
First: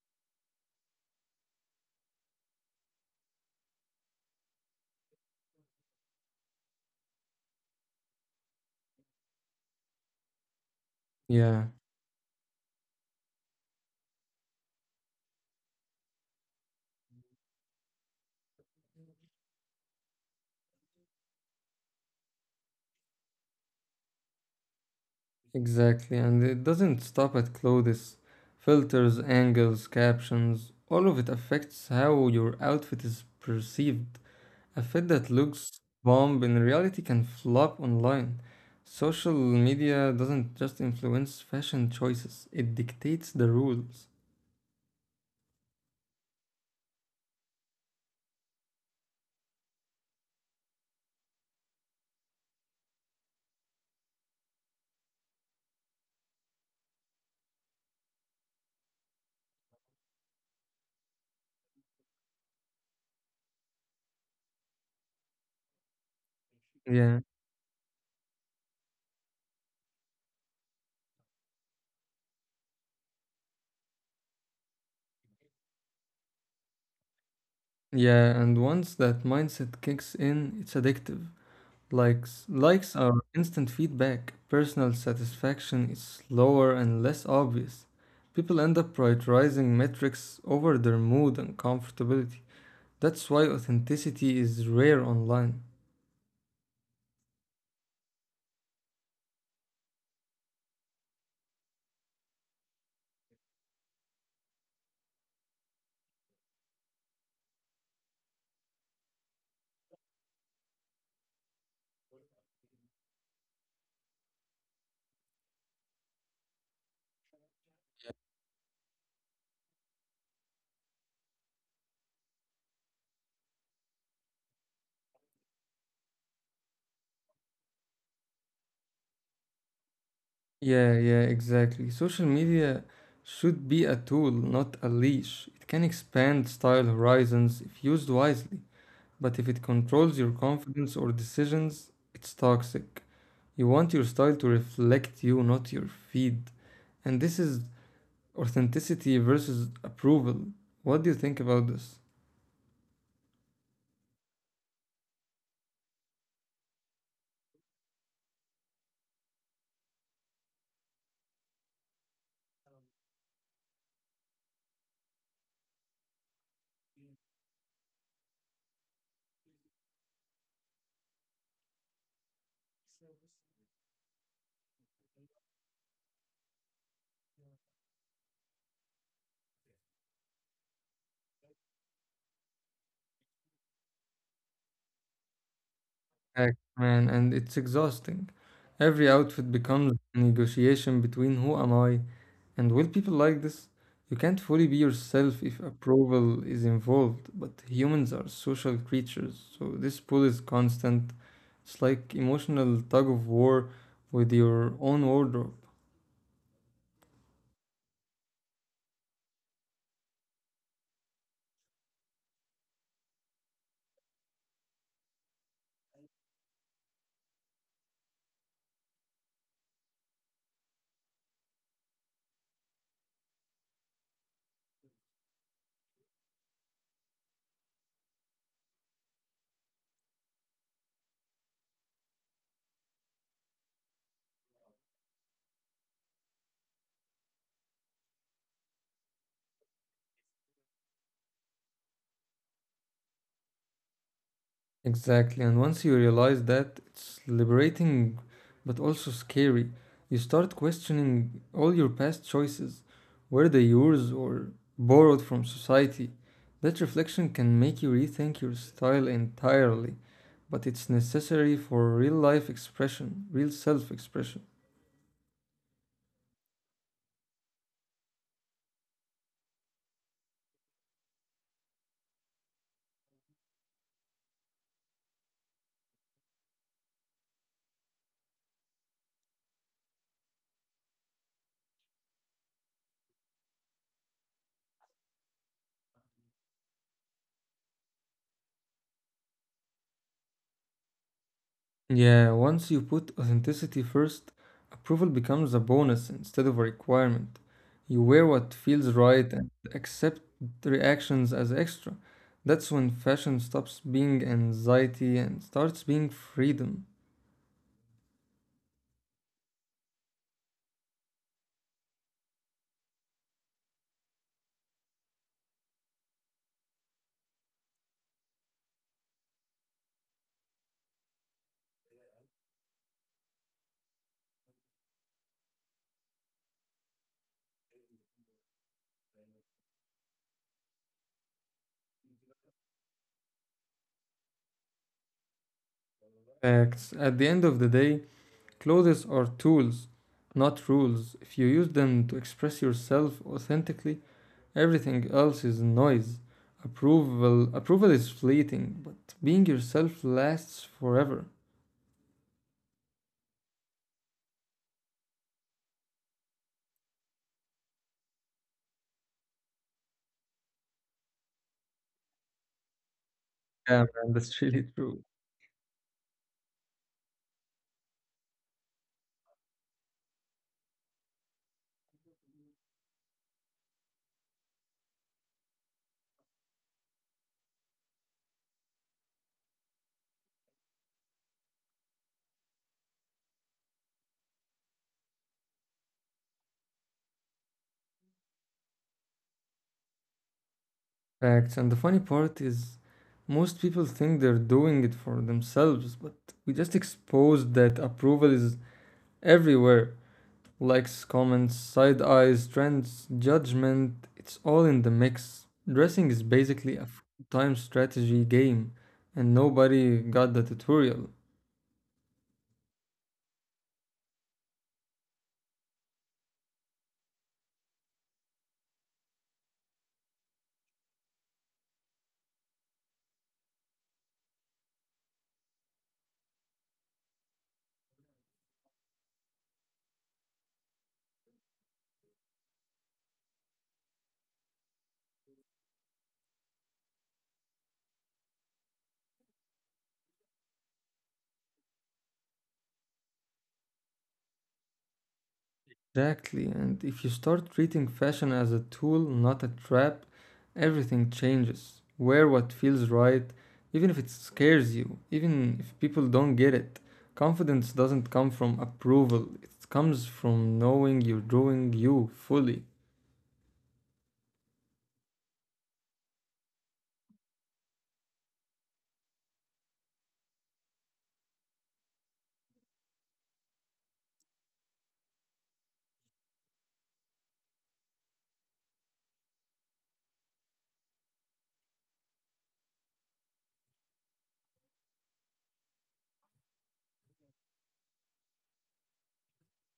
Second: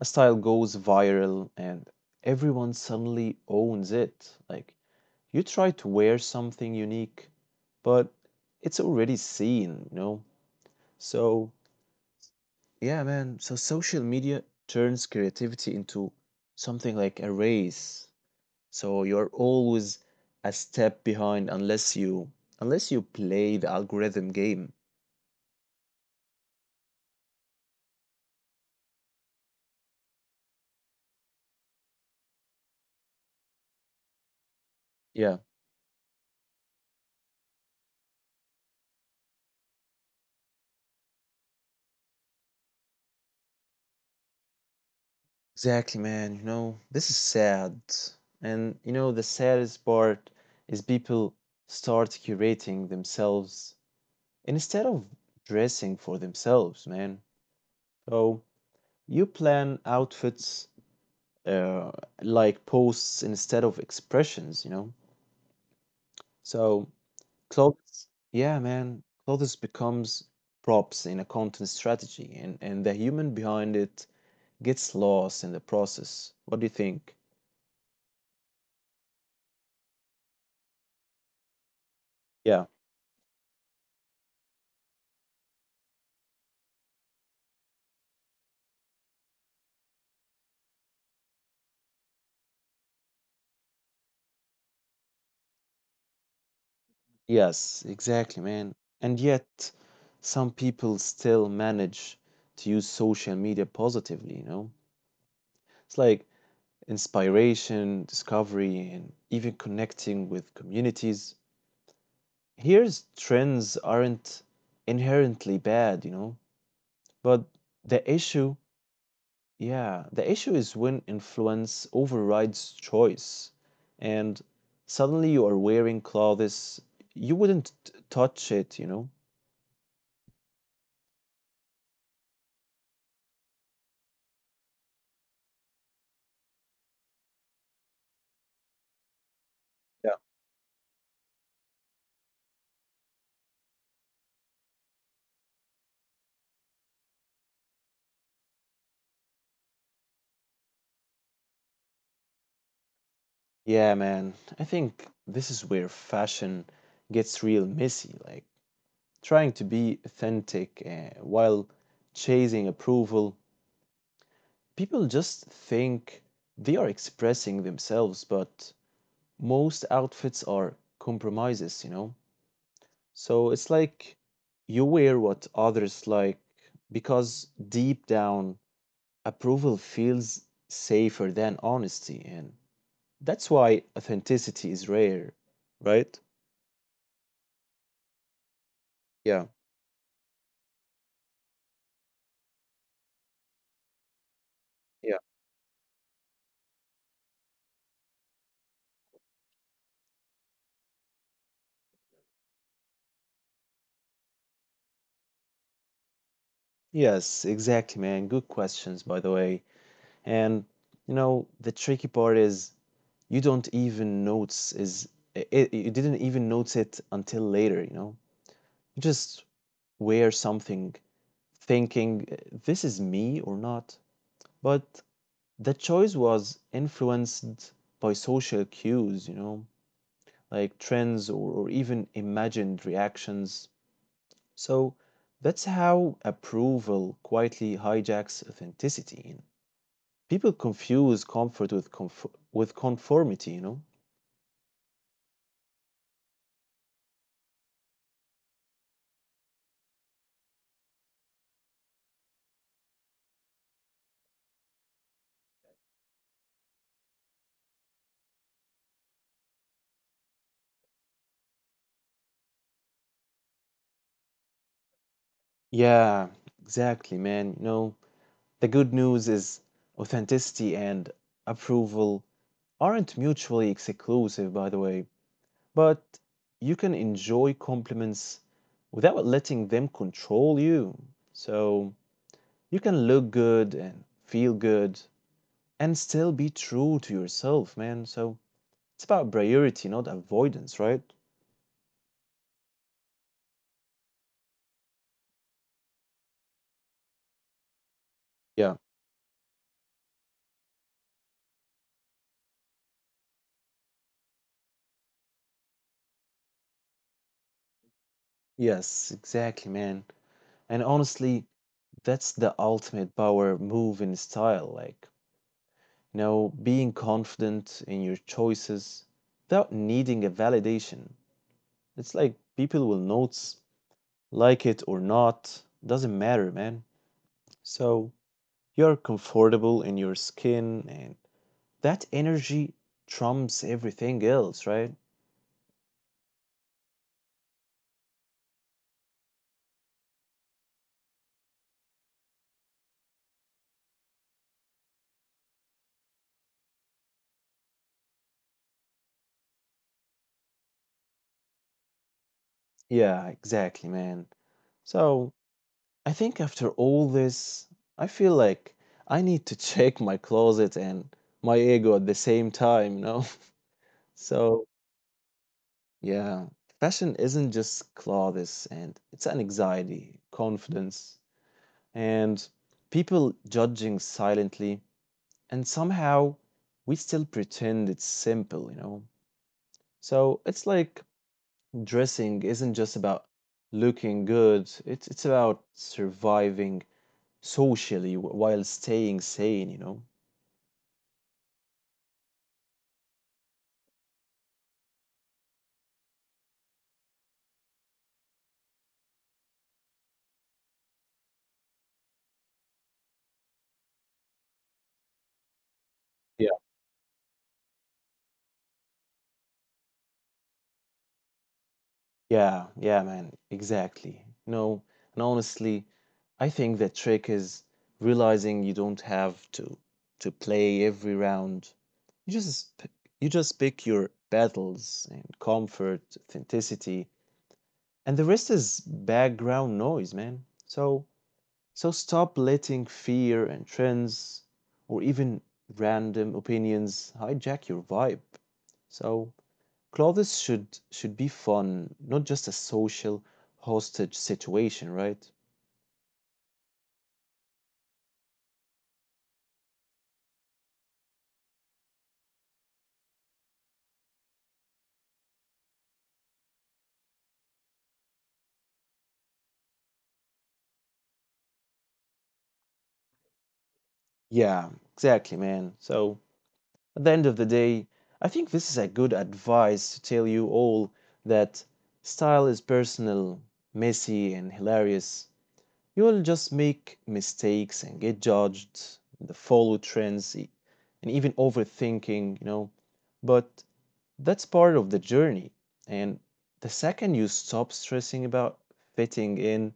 Speaker 1: a style goes viral and everyone suddenly owns it. Like you try to wear something unique, but it's already seen. So,
Speaker 2: Yeah,
Speaker 1: yeah, man. So social media turns creativity into something like a race. So you're always a step behind unless you play the algorithm game.
Speaker 2: exactly. And it doesn't stop at clothes, filters, angles, captions. All of it affects how your outfit is perceived. A fit that
Speaker 1: Yeah.
Speaker 2: looks bomb in reality can flop online. Social media doesn't just influence fashion choices, it dictates the rules.
Speaker 1: Exactly, man. This is sad. And the saddest part is people start curating themselves instead of dressing for themselves, man. So you plan outfits uh, like posts instead of expressions. So
Speaker 2: Yeah.
Speaker 1: yeah, man, clothes becomes props in a content strategy, and the human behind it gets lost in the process. What do you think?
Speaker 2: Yeah, and once that mindset kicks in, it's addictive. Likes
Speaker 1: Yeah.
Speaker 2: likes are instant feedback. Personal satisfaction is slower and less obvious. People end up prioritizing metrics over their mood and comfortability. That's why authenticity is rare online.
Speaker 1: Yes, exactly, man. And yet, some people still manage to use social media positively. It's like inspiration, discovery, and even connecting with communities. Here's trends aren't inherently bad. But the issue, yeah, the issue is when influence overrides choice, and suddenly you are wearing clothes you wouldn't touch it.
Speaker 2: Yeah, exactly. Social media should be a tool, not a leash. It can expand style horizons if used wisely, but if it controls your confidence or decisions, it's toxic. You want your style to reflect you, not your feed. And this is authenticity versus approval. What do you think about this?
Speaker 1: Yeah, man. I think this is where fashion gets real messy. Like trying to be authentic while chasing approval, people just think they are expressing themselves, but most outfits are compromises. So it's like you wear what others like because deep down, approval feels safer than honesty. And that's why authenticity is rare, right?
Speaker 2: Heck, man, and it's exhausting. Every
Speaker 1: Yeah.
Speaker 2: outfit becomes a negotiation between who am I and will people like this? You can't fully be
Speaker 1: Yeah.
Speaker 2: yourself if approval is involved, but humans are social creatures, so this pull is constant. It's like emotional tug of war with your own wardrobe.
Speaker 1: Yes, exactly, man. Good questions, by the way. And the tricky part is you don't even notice you didn't even notice it until later, you know. You just wear something thinking, "This is me or not. But the choice was influenced by social cues, like trends or even imagined reactions. So that's how approval quietly hijacks authenticity. People confuse comfort with conformity.
Speaker 2: Exactly, and once you realize that, it's liberating but also scary. You start questioning all your past choices. Were they yours or borrowed from society? That reflection can make you rethink your style entirely, but it's necessary for real life expression, real self expression.
Speaker 1: Yeah, exactly, man. The good news is authenticity and approval aren't mutually exclusive, by the way, but you can enjoy compliments without letting them control you. So you can look good and feel good and still be true to yourself, man. So it's about priority, not avoidance, right?
Speaker 2: Yeah, once you put authenticity first, approval becomes a bonus instead of a requirement. You wear what
Speaker 1: Yeah.
Speaker 2: feels right and accept reactions as extra. That's when fashion stops being anxiety and starts being freedom.
Speaker 1: Yes, exactly, man. And honestly, that's the ultimate power move in style, like, being confident in your choices without needing a validation. It's like people will notice, like it or not, doesn't matter, man. So you're comfortable in your skin, and that energy trumps everything else, right?
Speaker 2: Facts. At the end of the day, clothes are tools, not rules. If you use them to express yourself authentically, everything else is noise. Approval is fleeting, but being yourself lasts forever.
Speaker 1: Yeah, exactly, man. So I think after all this, I feel like I need to check my closet and my ego at the same time.
Speaker 2: Yeah, man, that's really
Speaker 1: So,
Speaker 2: true.
Speaker 1: yeah, fashion isn't just clothes and it's an anxiety, confidence, and people judging silently. And somehow we still pretend it's simple. So it's like dressing isn't just about looking good, it's about surviving socially while staying sane.
Speaker 2: Facts. And the funny part is, most people think they're doing it for themselves, but we just exposed that approval is everywhere. Likes, comments, side eyes, trends, judgment, it's all in the mix. Dressing is
Speaker 1: Yeah.
Speaker 2: basically a time strategy game, and nobody got the tutorial.
Speaker 1: Yeah, yeah, man, exactly. No, and honestly, I think the trick is realizing you don't have to play every round. You just p- you just pick your battles and comfort, authenticity, and the rest is background noise, man. So stop letting fear and trends or even random opinions hijack your vibe. So clothes should be fun, not just a social hostage situation, right?
Speaker 2: Exactly. And if you start treating fashion as a tool, not a trap, everything changes. Wear what feels right, even if it scares you, even if people don't get it. Confidence doesn't come from approval, it comes from knowing you're doing you fully.
Speaker 1: Yeah, exactly, man. So at the end of the day, I think this is a good advice to tell you all that style is personal, messy, and hilarious. You'll just make mistakes and get judged and follow trends and even overthinking. But that's part of the journey. And the second you stop stressing about fitting in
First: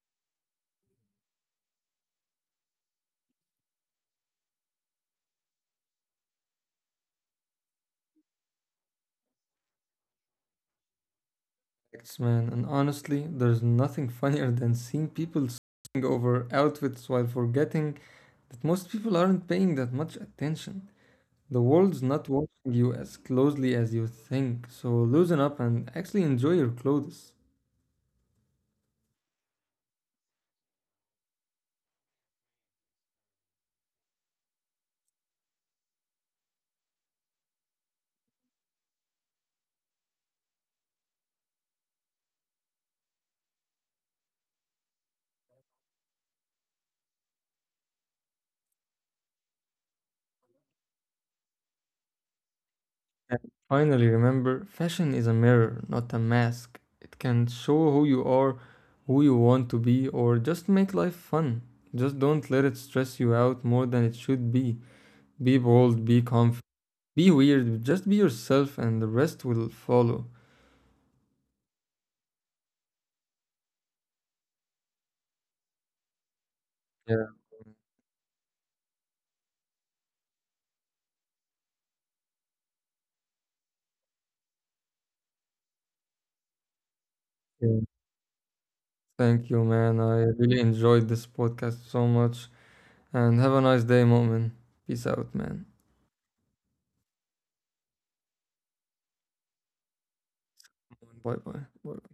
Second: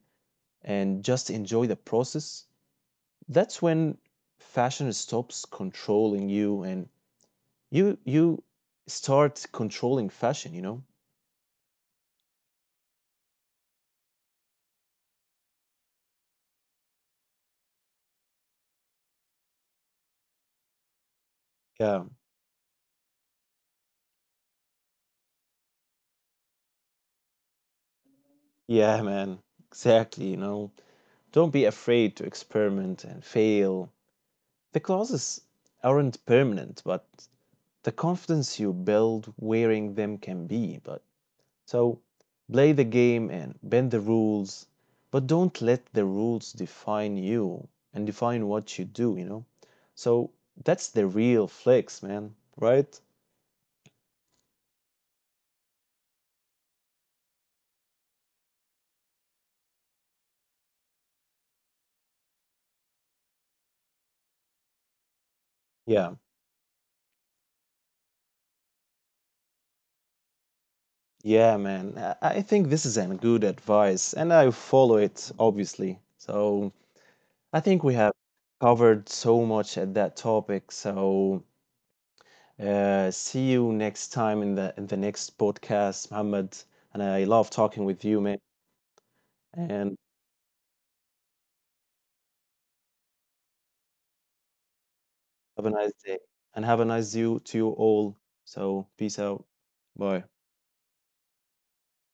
Speaker 1: and just enjoy the process, that's when fashion stops controlling you and you start controlling fashion.
Speaker 2: Facts, man. And honestly, there's nothing funnier than seeing people stressing over outfits while forgetting that most people aren't paying that much attention. The
Speaker 1: Yeah.
Speaker 2: world's not watching you as closely as you think, so loosen up and actually enjoy your clothes.
Speaker 1: Yeah, man. Exactly. Don't be afraid to experiment and fail. The clauses aren't permanent, but the confidence you build wearing them can be. But so play the game and bend the rules, but don't let the rules define you and define what you do. So that's the real flex, man, right?
Speaker 2: And finally, remember fashion is a mirror, not a mask. It can show who you are, who you want to be, or just make life fun. Just don't let it stress you out more than it should be. Be bold,
Speaker 1: Yeah.
Speaker 2: be confident, be weird, just be yourself, and the rest will follow.
Speaker 1: Yeah, man. I think this is an good advice, and I follow it, obviously. So
Speaker 2: Yeah.
Speaker 1: I think we have covered so much at that topic. So see you next time in the next podcast, Muhammad. And I love
Speaker 2: Yeah.
Speaker 1: talking with you, man.
Speaker 2: Thank you,
Speaker 1: And
Speaker 2: man. I really enjoyed this podcast so much. And have a nice day, Moment. Peace out,
Speaker 1: have
Speaker 2: man.
Speaker 1: a nice day. And have a nice you to you all. So peace out. Bye.
Speaker 2: Bye bye. Bye.